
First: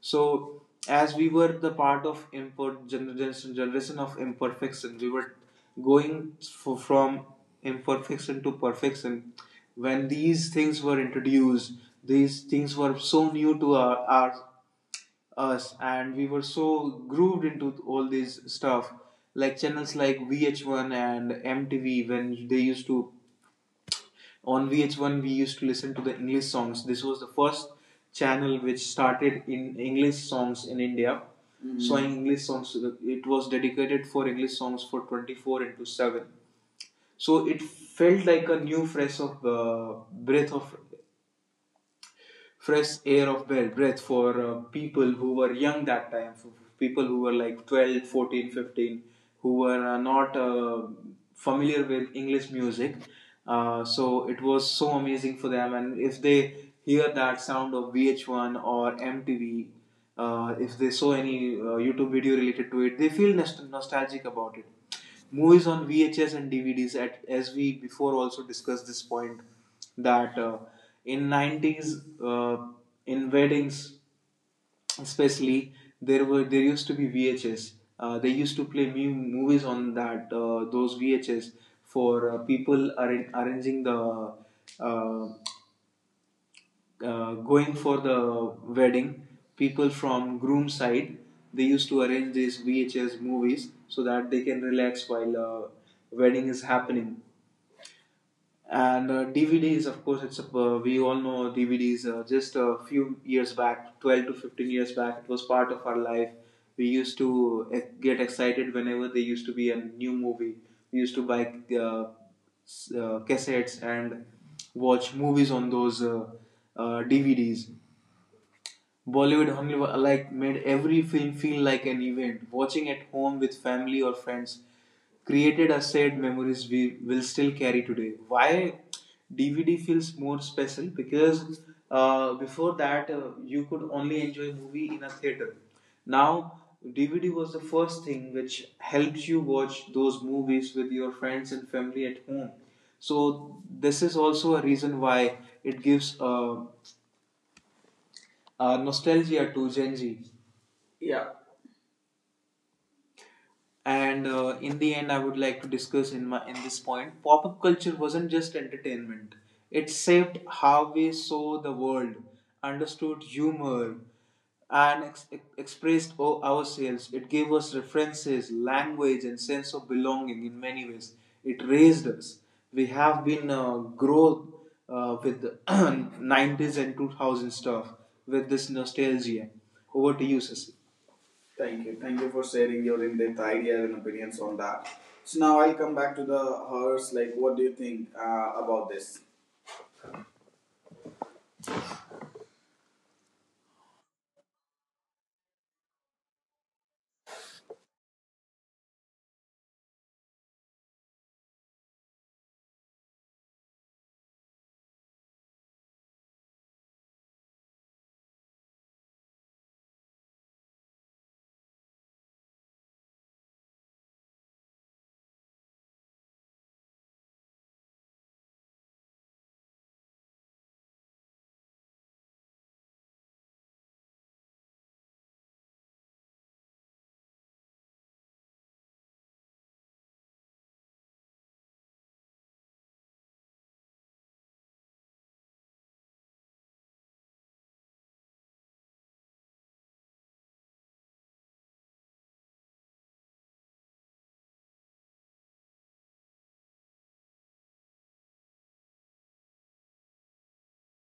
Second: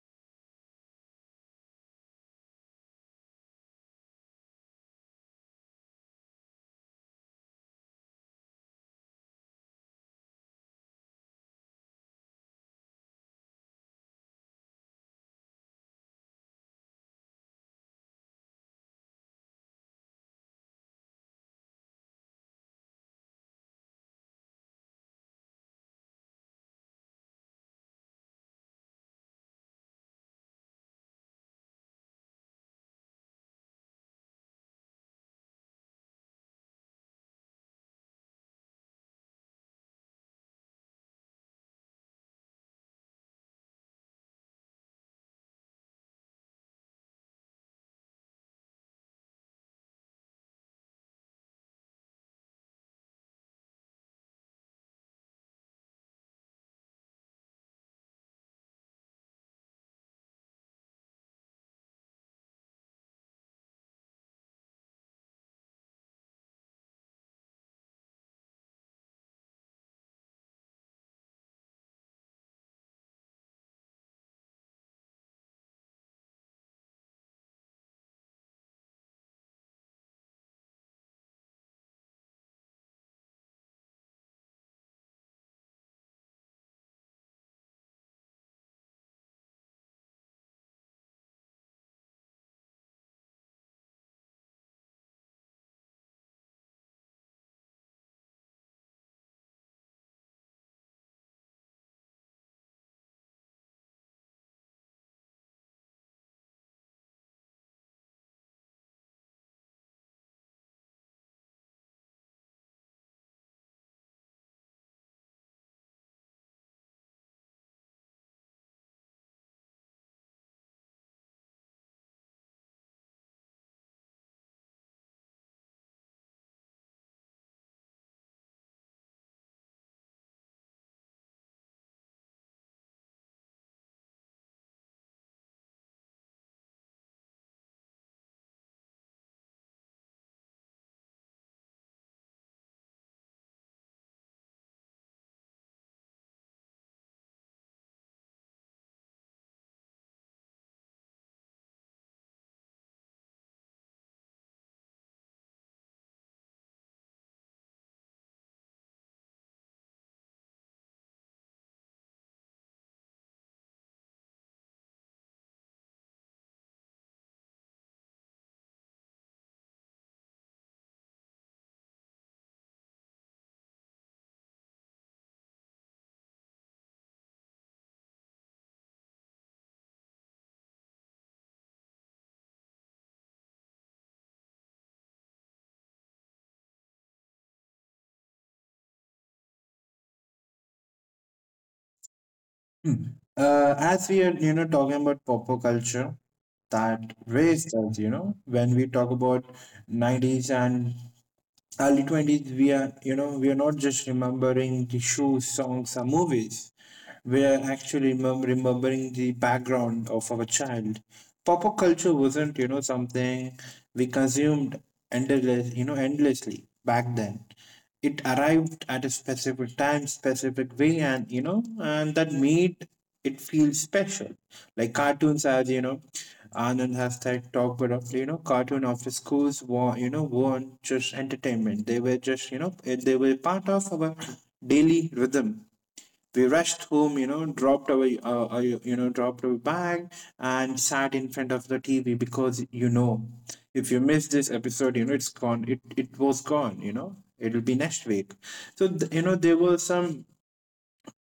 A: So, as we were the part of import generation, generation of imperfection, we were going from imperfection to perfection. When these things were introduced, these things were so new to our us, and we were so grooved into all this stuff, like channels like VH1 and MTV. When they used to, on VH1 we used to listen to the English songs. This was the first channel which started in English songs in India. Mm-hmm. So English songs, it was dedicated for English songs for 24 into 7. So it felt like a new fresh of breath of fresh air for people who were young that time, for people who were like 12, 14, 15, who were not familiar with English music. So it was so amazing for them. And if they hear that sound of VH1 or MTV, if they saw any YouTube video related to it, they feel nostalgic about it. Movies on VHS and DVDs. At As we before also discussed this point, that in 90s, in weddings especially, there used to be VHS. They used to play movies on that those VHS for people arranging the uh, going for the wedding, people from groom side, they used to arrange these VHS movies so that they can relax while wedding is happening. And DVDs, of course, we all know DVDs. Just a few years back, 12 to 15 years back, it was part of our life. We used to get excited whenever there used to be a new movie. We used to buy cassettes and watch movies on those DVDs. Bollywood Hollywood like made every film feel like an event. Watching at home with family or friends created a shared memories we will still carry today. Why DVD feels more special? Because before that, you could only enjoy movie in a theater. Now DVD was the first thing which helps you watch those movies with your friends and family at home. So this is also a reason why it gives nostalgia to Gen Z. Yeah. And in the end, I would like to discuss in this point, pop up culture wasn't just entertainment. It shaped how we saw the world, understood humor, and expressed ourselves. It gave us references, language, and sense of belonging in many ways. It raised us. We have been growth with 90s and 2000 stuff with this nostalgia. Over to you, Sasi. Thank you. Thank you for sharing your in-depth ideas and opinions on that. So now I'll come back to the hers. Like, what do you think about this?
B: Hmm. As we are talking about popular culture that raised us. When we talk about nineties and early 20s, we are not just remembering the shoes, songs, or movies. We are actually remembering the background of our child. Pop-up culture wasn't, something we consumed endlessly back then. It arrived at a specific time, specific way, and that made it feel special. Like cartoons, as you know, Anand has said, talked about, cartoon after schools weren't just entertainment. They were just, you know, eh, they were part of our daily rhythm. We rushed home, dropped our bag and sat in front of the TV because if you miss this episode, it's gone. It was gone. It'll be next week. So, there was some,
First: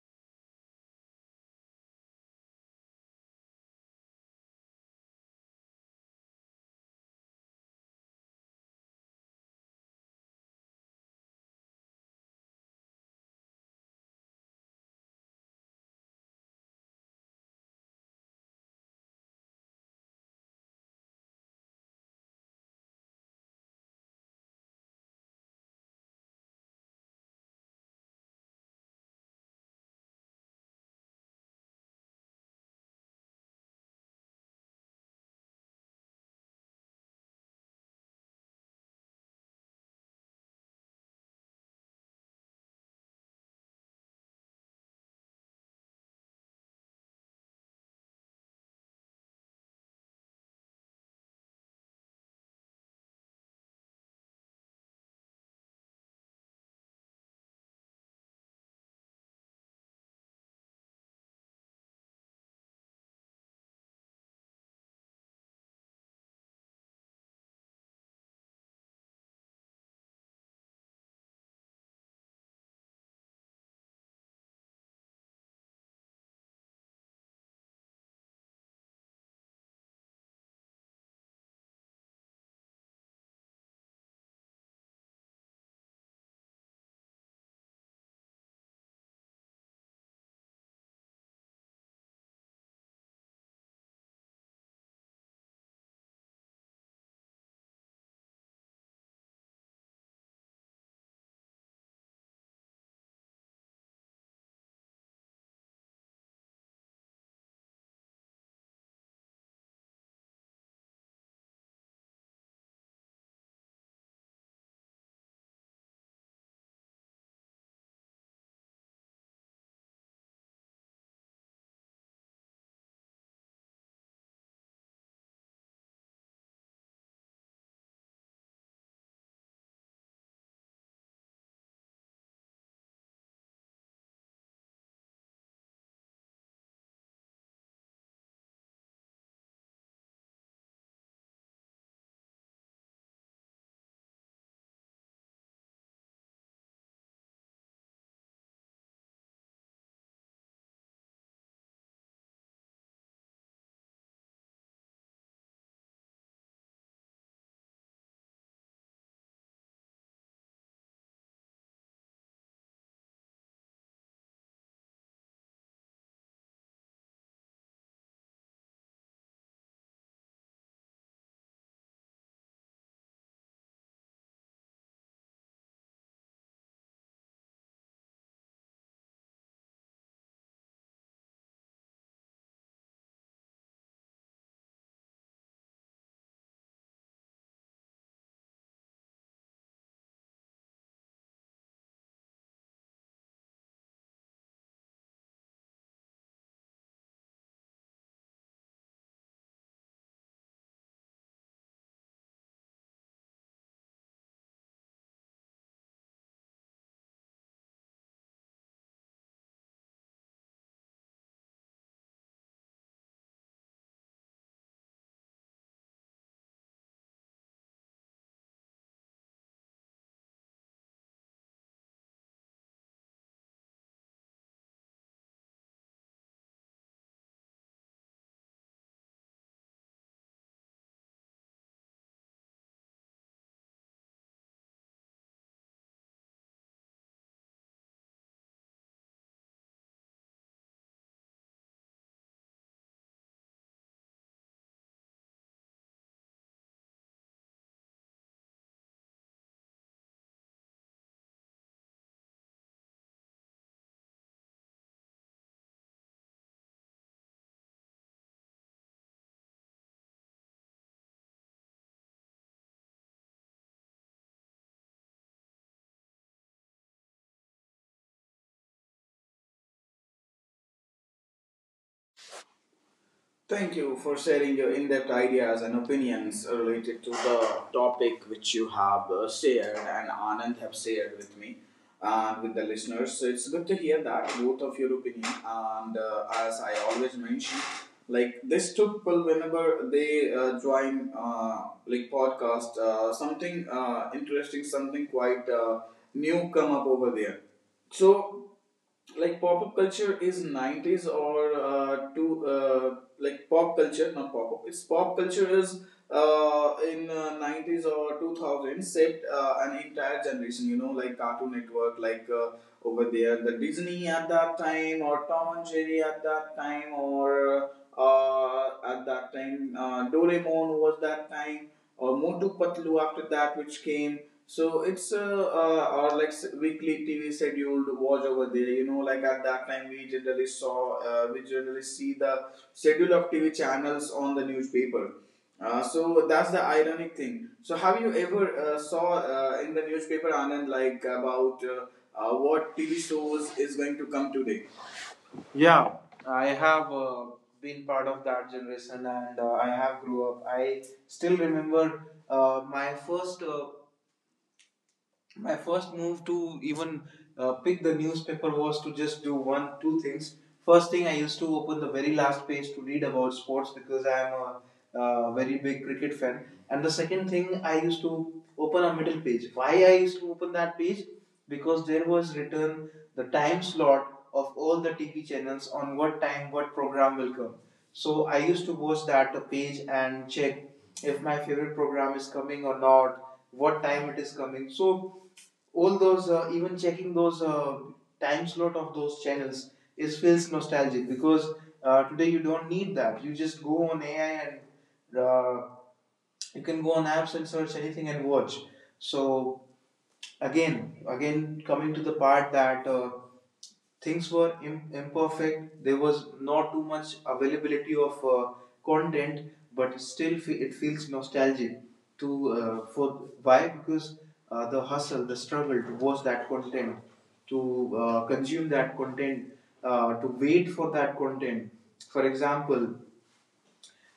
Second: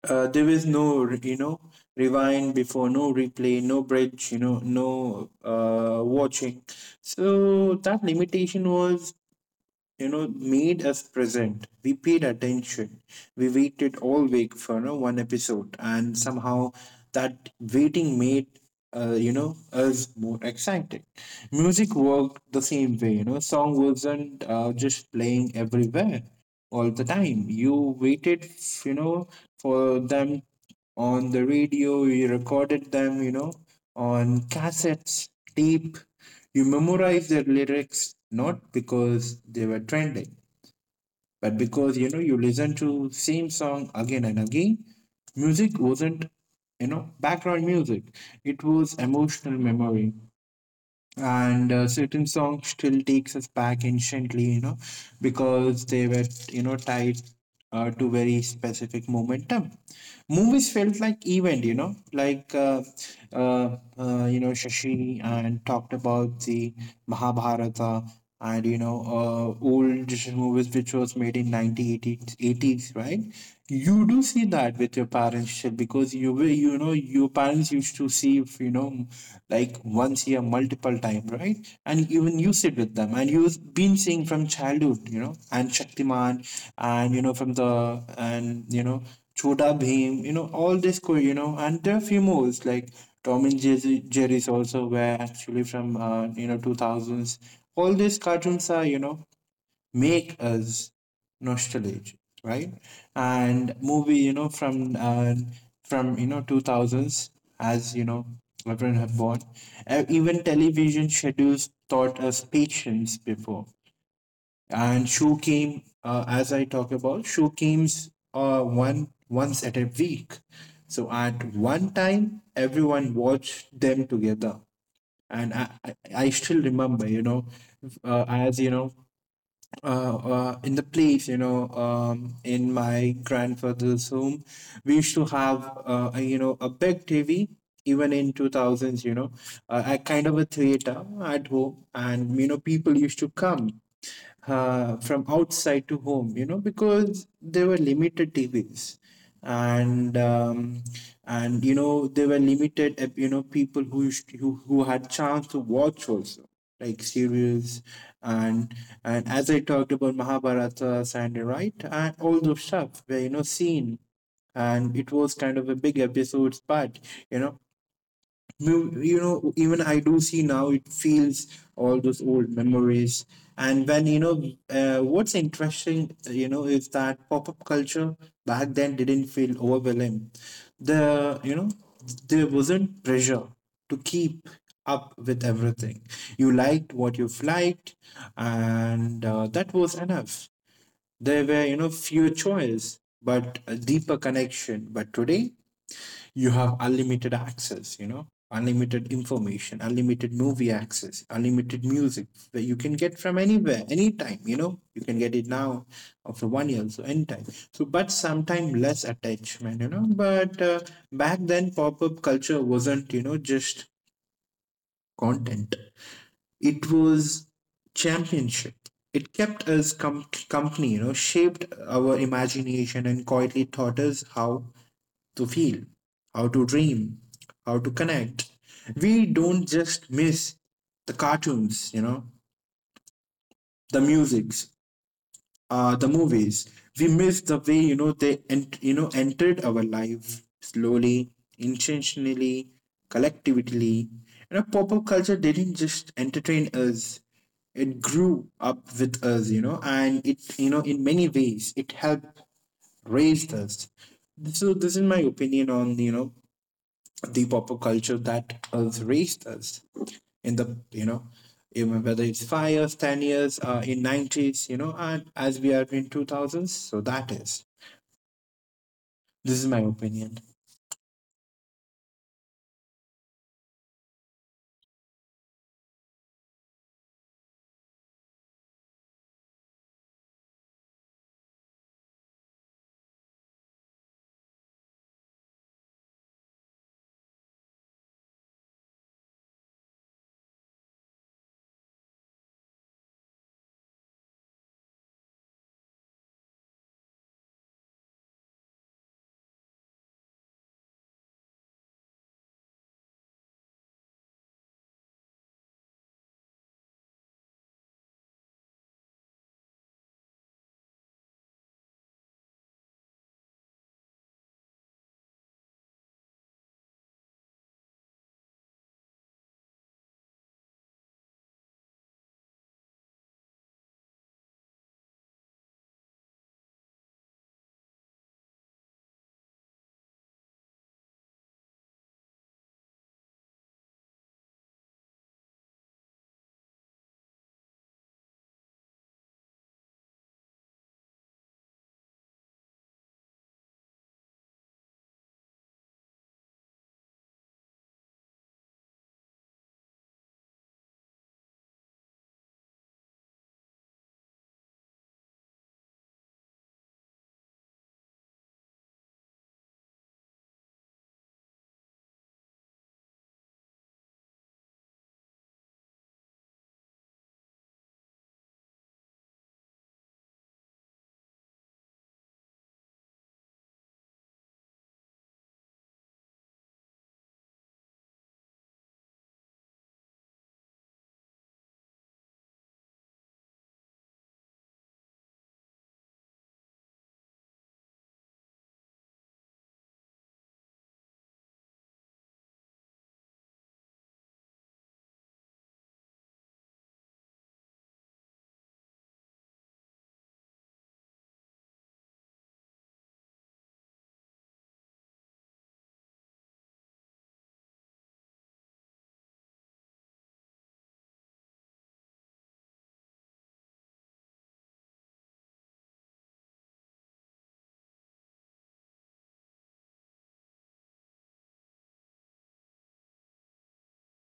B: uh, there was no, rewind before, no replay, no bridge, no watching. So that limitation was, made us present. We paid attention. We waited all week for one episode, and somehow that waiting made us more excited. Music worked the same way. Song wasn't just playing everywhere all the time. You waited, you know, for them on the radio. You recorded them, on cassettes, tape. You memorize the lyrics not because they were trending, but because you listen to same song again and again. Music wasn't background music; it was emotional memory and certain songs still takes us back instantly because they were tied to very specific momentum. Movies felt like event, shashi and talked about the mahabharata. And you know Old movies which was made in 1980s, 80s, right? You do see that with your parents shit because you will, your parents used to see, if you know like once year multiple time, right? And even you sit with them and you've been seeing from childhood, and Shaktiman, and you know from the and you know Chota Bheem, all this and there are few movies like Tom and Jerry's also were actually from 2000s. All these cartoons are, make us nostalgic, right? And movie, you know from you know 2000s, as you know, everyone have born. Even television schedules taught us patience before, and show came, as I talk about, show came one once at a week, so at one time everyone watched them together. And I still remember, you know as you know in the place, you know, in my grandfather's home, we used to have, a, you know, a big TV, even in 2000s, you know, a kind of a theater at home. And, you know, people used to come from outside to home, you know, because there were limited TVs. And there were limited, people who had chance to watch also, like serials. And as I talked about Mahabharata, Sandy, right, and all those stuff were, you know, seen, and it was kind of a big episodes. But, you know, even I do see now, it feels all those old memories. And when you know what's interesting, is that pop-up culture back then didn't feel overwhelming. the you know there wasn't pressure to keep up with everything. You liked what you liked, and that was enough. There were, you know, fewer choice but a deeper connection. But today you have unlimited access, you know, unlimited information, unlimited movie access, unlimited music, that you can get from anywhere anytime, you know, you can get it now after 1 year, so anytime. So but sometime less attachment, you know, but back then pop-up culture wasn't, you know, just content. It was championship. It kept us company, you know, shaped our imagination and quietly taught us how to feel, how to dream, how to connect. We don't just miss the cartoons, you know, the musics, the movies. We miss the way, you know, they entered our life slowly, intentionally, collectively. You know, pop-up culture didn't just entertain us; it grew up with us. You know, and it you know in many ways it helped raise us. So this is my opinion on, you know, the pop culture that has raised us in the, you know, even whether it's 5 years, 10 years, in nineties, you know, and as we are in two thousands. So that is this is my opinion.
A: Thank you for sharing your in depth ideas and opinions related to the topic which you have shared and Anand have shared with me and with the listeners. So it's good to hear that, both of your opinion. And as I always mention, like this two people, whenever they join like podcast, something interesting, something quite new come up over there. So like pop-up culture is 90s or to like pop culture, not pop-up, it's pop culture is in 90s or 2000. Shaped an entire generation, you know, like Cartoon Network, like over there the Disney at that time, or Tom and Jerry at that time, or at that time Doraemon was that time, or Motu Patlu after that, which came. So it's uh, uh, our like weekly TV scheduled watch over there. You know, like at that time we generally see the schedule of TV channels on the newspaper. So that's the ironic thing. So have you ever saw in the newspaper Anand, like about what TV shows is going to come today? Yeah, I have been part of that generation, and I have grew up. I still remember uh, my first uh, my first move to even pick the newspaper was to just do one two things. First thing, I used to open the very last page to read about sports because I am a very big cricket fan. And the second thing, I used to open a middle page. Why I used to open that page? Because there was written the time slot of all the TV channels on what time what program will come. So I used to watch that page and check if my favorite program is coming or not, what time it is coming. So all those even checking those time slot of those channels is feels nostalgic because today you don't need that. You just go on AI, and you can go on apps and search anything and watch. So again again coming to the part that things were imperfect. There was not too much availability of content. But still it feels nostalgic. To for Why? Because the hustle, the struggle to watch that content, to consume that content, to wait for that content. For example,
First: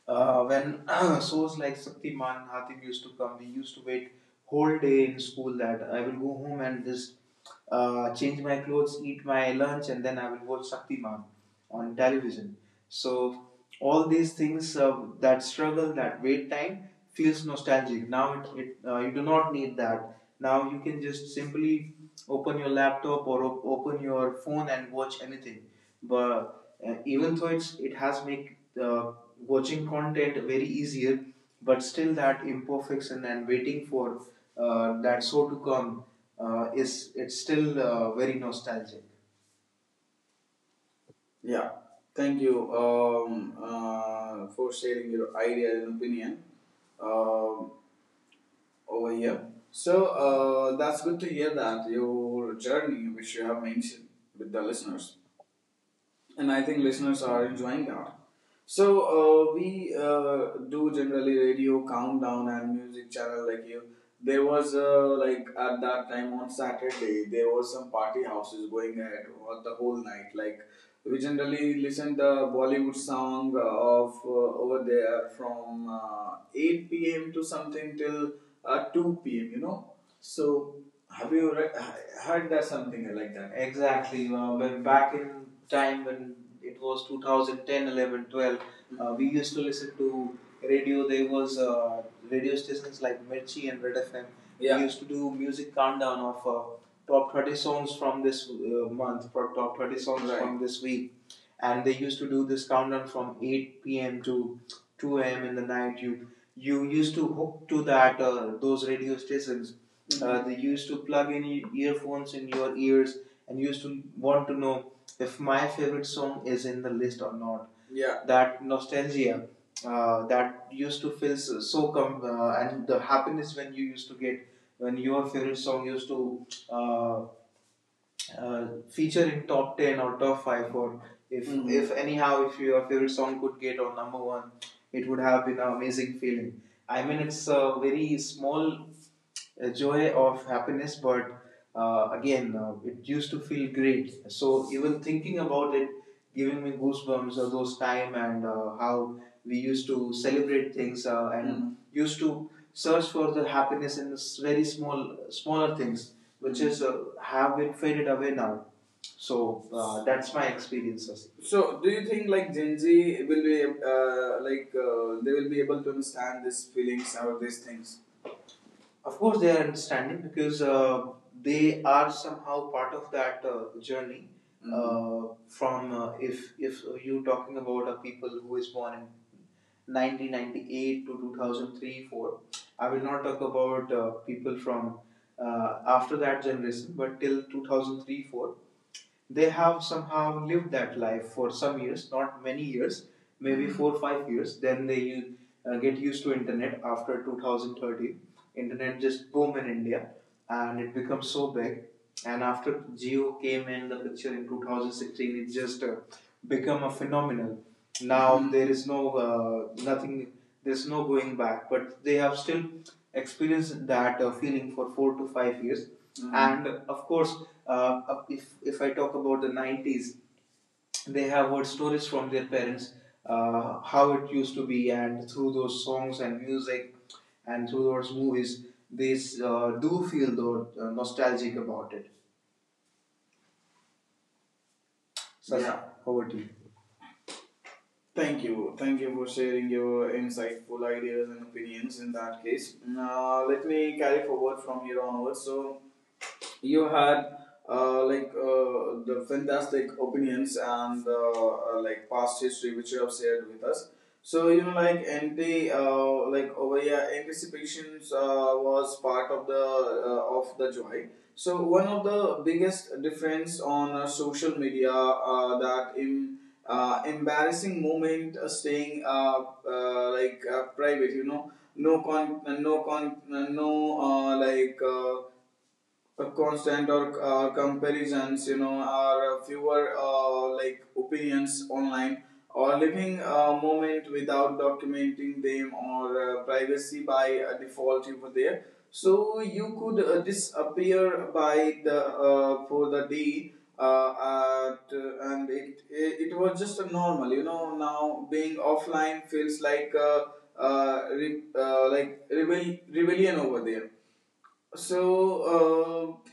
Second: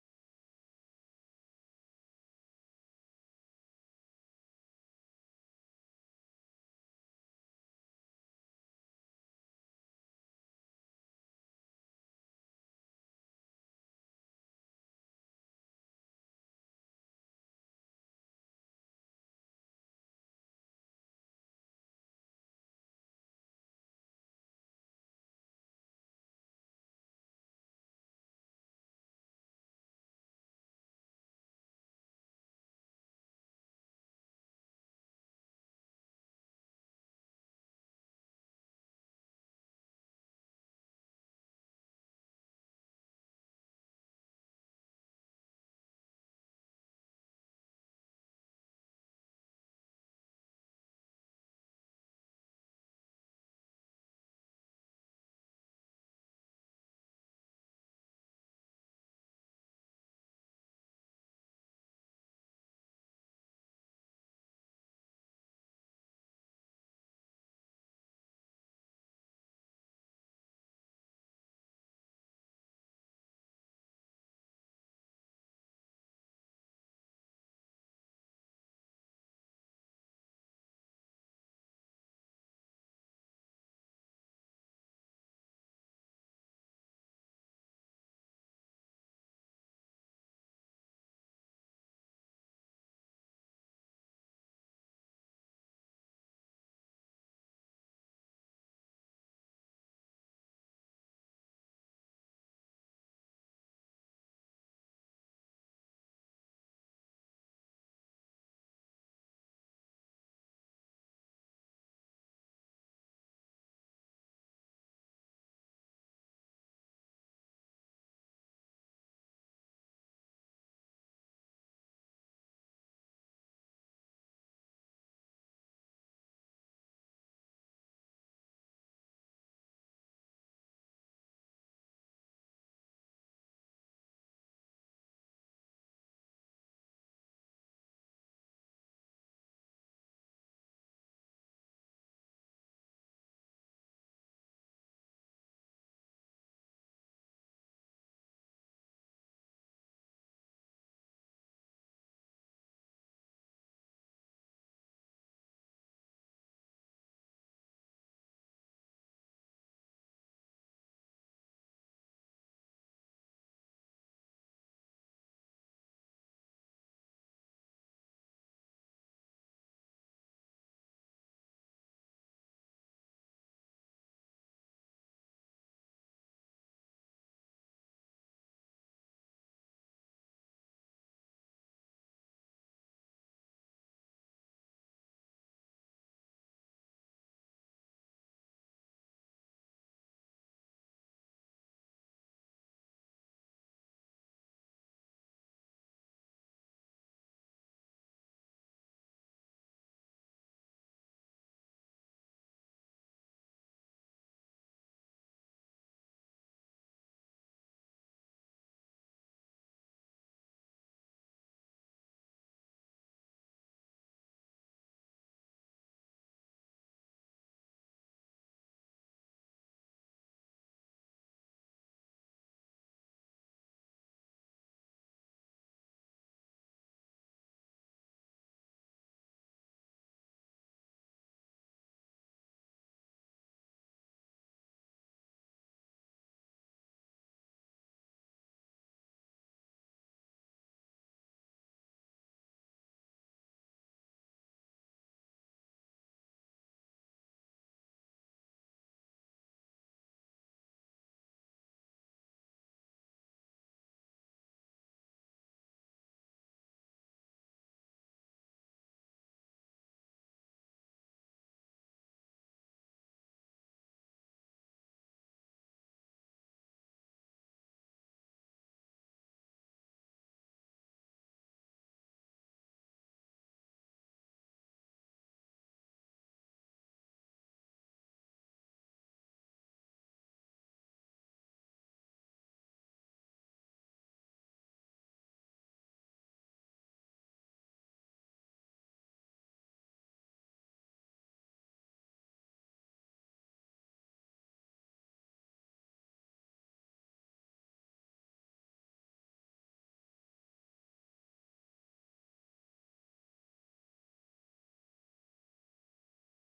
A: when shows like Shaktiman, Hatim used to come, we used to wait whole day in school that I will go home and just change my clothes, eat my lunch, and then I will watch Shaktiman on television. So all these things, that struggle, that wait time, feels nostalgic. Now it you do not need that. Now you can just simply open your laptop, or open your phone and watch anything. But even though it has make watching content very easier, but still that imperfection and waiting for that show to come is it's still very nostalgic. Yeah, thank you for sharing your idea and opinion um over here. So that's good to hear that your journey, which you have mentioned with the listeners. And I think listeners are enjoying that. So we do generally radio countdown and music channel like you. There was like at that time on Saturday, there was some party houses going ahead all the whole night. Like we generally listen the Bollywood song of over there from 8 p.m. to something till 2 p.m. You know, so, have you heard that something like that? Exactly. When back in time, when it was 2010, 11, 12. We used to listen to radio. There was radio stations like Mirchi and Red FM. Yeah. We used to do music countdown of top 30 songs from this month, top 30 songs. Right. From this week. And they used to do this countdown from 8 p.m. to 2 a.m. in the night. You used to hook to that those radio stations. They used to plug in earphones in your ears and used to want to know if my favorite song is in the list or not. Yeah. That nostalgia that used to feel and the happiness when you used to get when your favorite song used to uh, feature in top 10 or top 5, or if Mhm. if anyhow if your favorite song could get on number 1, it would have been an amazing feeling. I mean, it's a very small joy of happiness, but it used to feel great. So even thinking about it, giving me goosebumps of those time and how we used to celebrate things and used to search for the happiness in very small, smaller things, which, Mm. is have been faded away now. So that's my experiences. So, do you think like Gen Z will be they will be able to understand these feelings or these things? Of course, they are understanding because they are somehow part of that journey. Mm-hmm. From if you talking about a people who is born in 1998 to 2003 4, I will not talk about people from after that generation, but till 2003 4 they have somehow lived that life for some years, not many years, maybe 4 or 5 years. Then they get used to internet after 2030. Internet just boom in India, and it becomes so big. And after Geo came in the picture in 2016, it just become a phenomenon. Now, there is nothing. There's no going back, but they have still experienced that feeling for 4 to 5 years. Mm. And of course, uh, if I talk about the 90s, they have heard stories from their parents, how it used to be, and through those songs and music, and through those movies, they do feel though nostalgic about it. Sasa, yeah, over to you. Thank you. Thank you for sharing your insightful ideas and opinions in that case. Now, let me carry forward from here onwards. So, you had the fantastic opinions and like past history which you have shared with us. So you know, like like over here, anticipations was part of the joy. So one of the biggest difference on social media that in embarrassing moment staying private, you know, no con, no con, no like. A constant or comparisons, you know, or fewer opinions online, or living a moment without documenting them, or privacy by default over there. So you could disappear by the for the day, and it was just a normal, you know. Now being offline feels like rebellion over there. So,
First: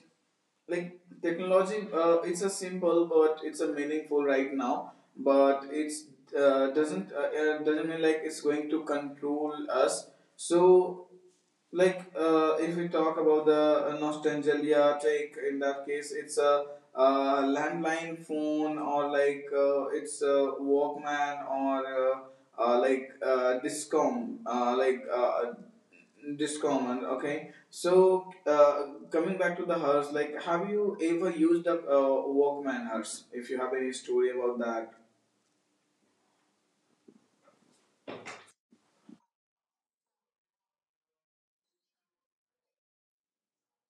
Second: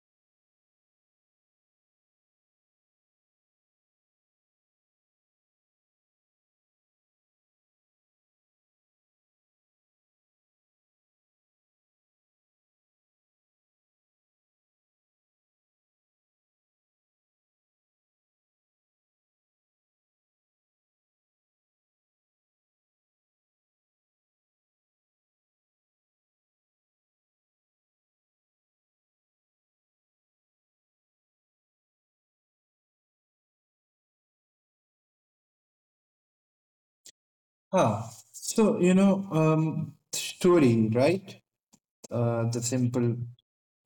A: like technology, it's a simple, but it's a meaningful right now. But it's, doesn't mean like it's going to control us. So like, if we talk about the nostalgia take in that case, it's a landline phone, or like it's a walkman, or uh, like uh, discom uh, like uh, discom. And okay, so coming back to the hers, like, have you ever used a walkman, hers, if you have any story about that?
B: Ah, so you know, story, right? The simple.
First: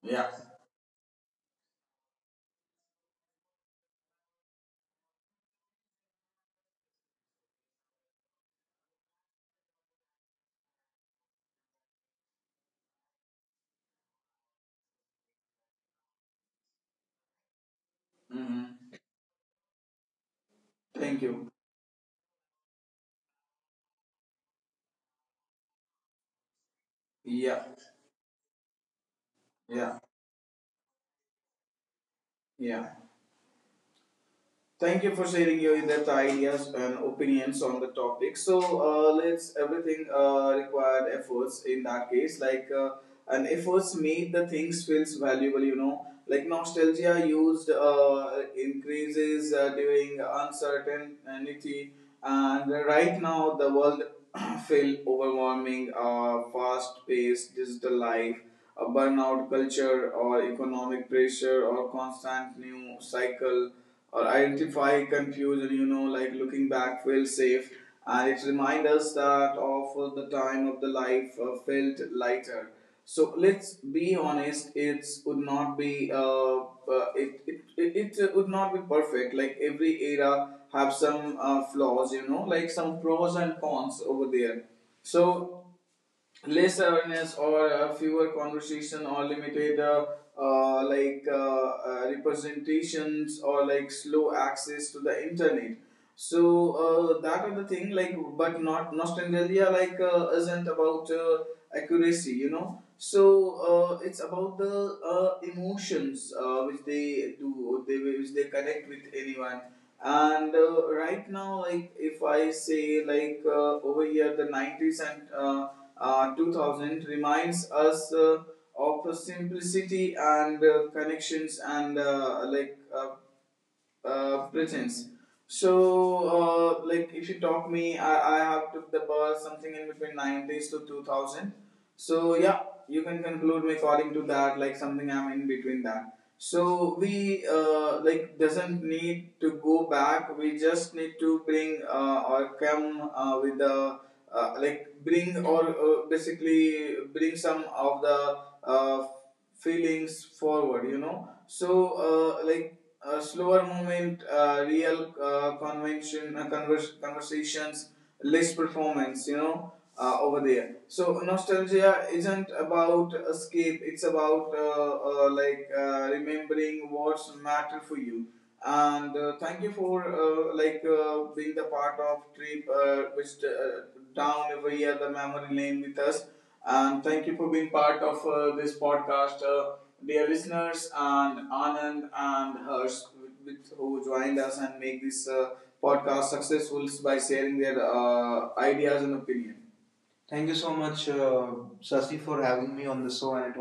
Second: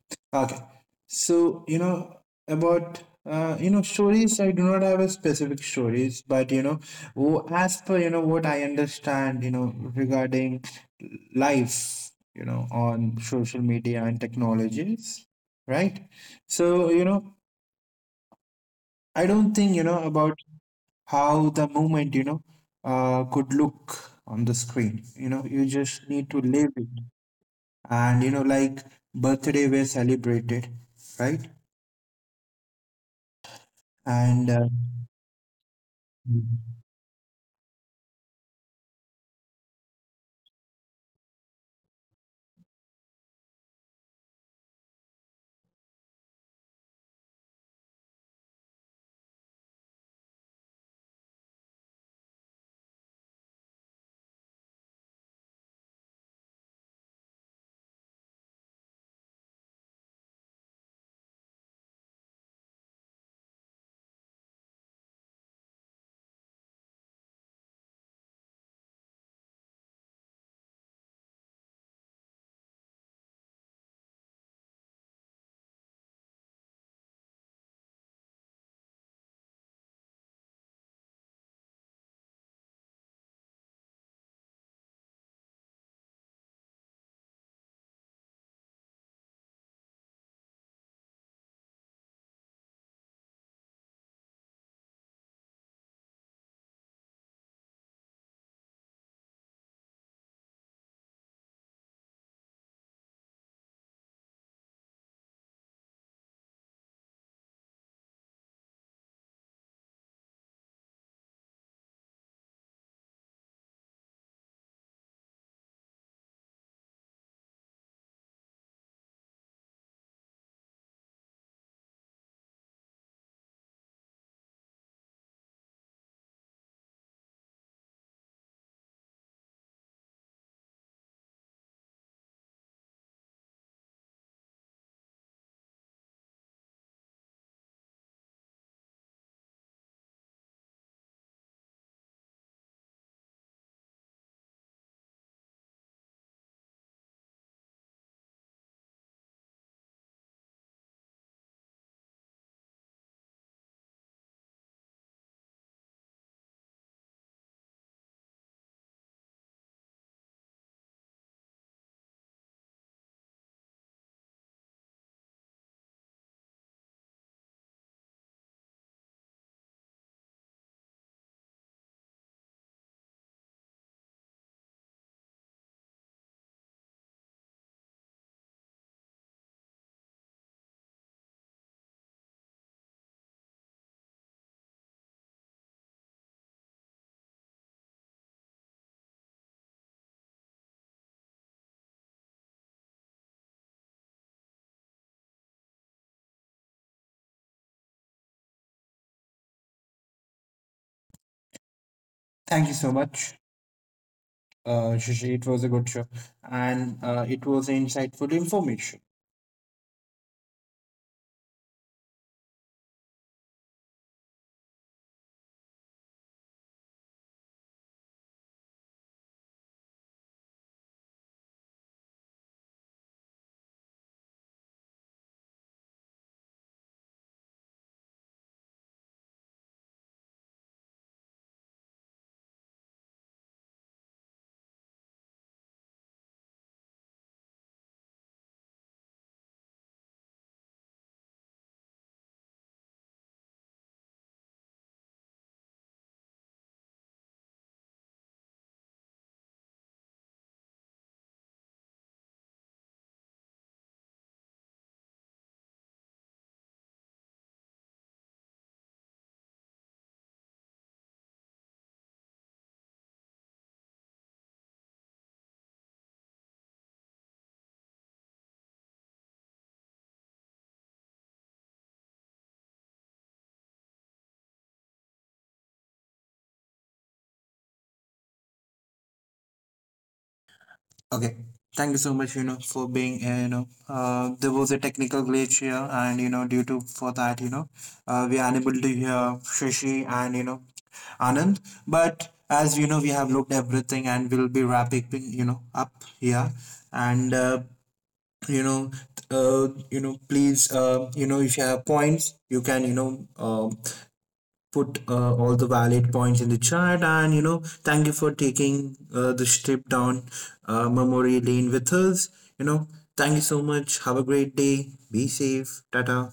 A: Yeah.
B: Okay. So, you know, about, you know, stories, I do not have a specific stories, but, you know, as per, you know, what I understand, you know, regarding life, you know, on social media and technologies, right? So, you know,
A: Hmm.
B: I don't think, you know, about
A: Thank you.
B: how the moment, you know, could look on the screen. You know, you just need to live it.
A: Yeah.
B: And, you know, like birthday were
A: Yeah.
B: celebrated, right?
A: Yeah.
B: And,
A: Thank you for sharing your in-depth ideas and opinions on the topic. So let's everything required efforts in that case, like, and efforts made the things feels valuable. You know, like nostalgia used increases during uncertainty, and right now the world feel overwhelming, fast-paced digital life, a burnout culture, or economic pressure, or constant new cycle, or identify confusion, you know, like looking back feels safe. And it reminds us that of the time of the life felt lighter. So let's be honest, it would not be, it would not be perfect, like every era have some flaws, you know, like some pros and cons over there. So less awareness, or fewer conversation, or limited representations, or like slow access to the internet. So that are the thing, like, but not nostalgia, like, isn't about accuracy, you know. So it's about the emotions which they which they connect with anyone. And right now, like, if I say, like, over here, the 90s and 2000 reminds us of simplicity, and connections, and presence. So, like, if you talk me, I have took the bus something in between 90s to 2000. So, yeah, you can conclude me according to that, like something I'm in between that. So, we, like, doesn't need to go back. We just need to bring or come with the, like, bring or basically bring some of the uh, feelings forward, you know. So, like slower movement, real conversations, less performance, you know, over there. So, nostalgia isn't about escape, it's about, remembering what's matter for you. And thank you for being the part of trip, which down over here, the memory lane with us. And thank you for being part of this podcast, dear listeners, and anand and hers who joined us and make this podcast successful by sharing their ideas and opinion. Thank you so much, Sasi, for having me on the show, and
B: thank you so much, Shishi. It was a good show, and it was insightful information. Okay, thank you so much. You know, for being you know, there was a technical glitch here, and you know, due to for that, you know, we are unable to hear Shishi and, you know, Anand. But as you know, we have looked everything, and we'll be wrapping, you know, up here, and you know, please, you know, if you have points, you can you know. Put all the valid points in the chat, and you know, thank you for taking this trip down memory lane with us, you know. Thank you so much, have a great day, be safe, tata.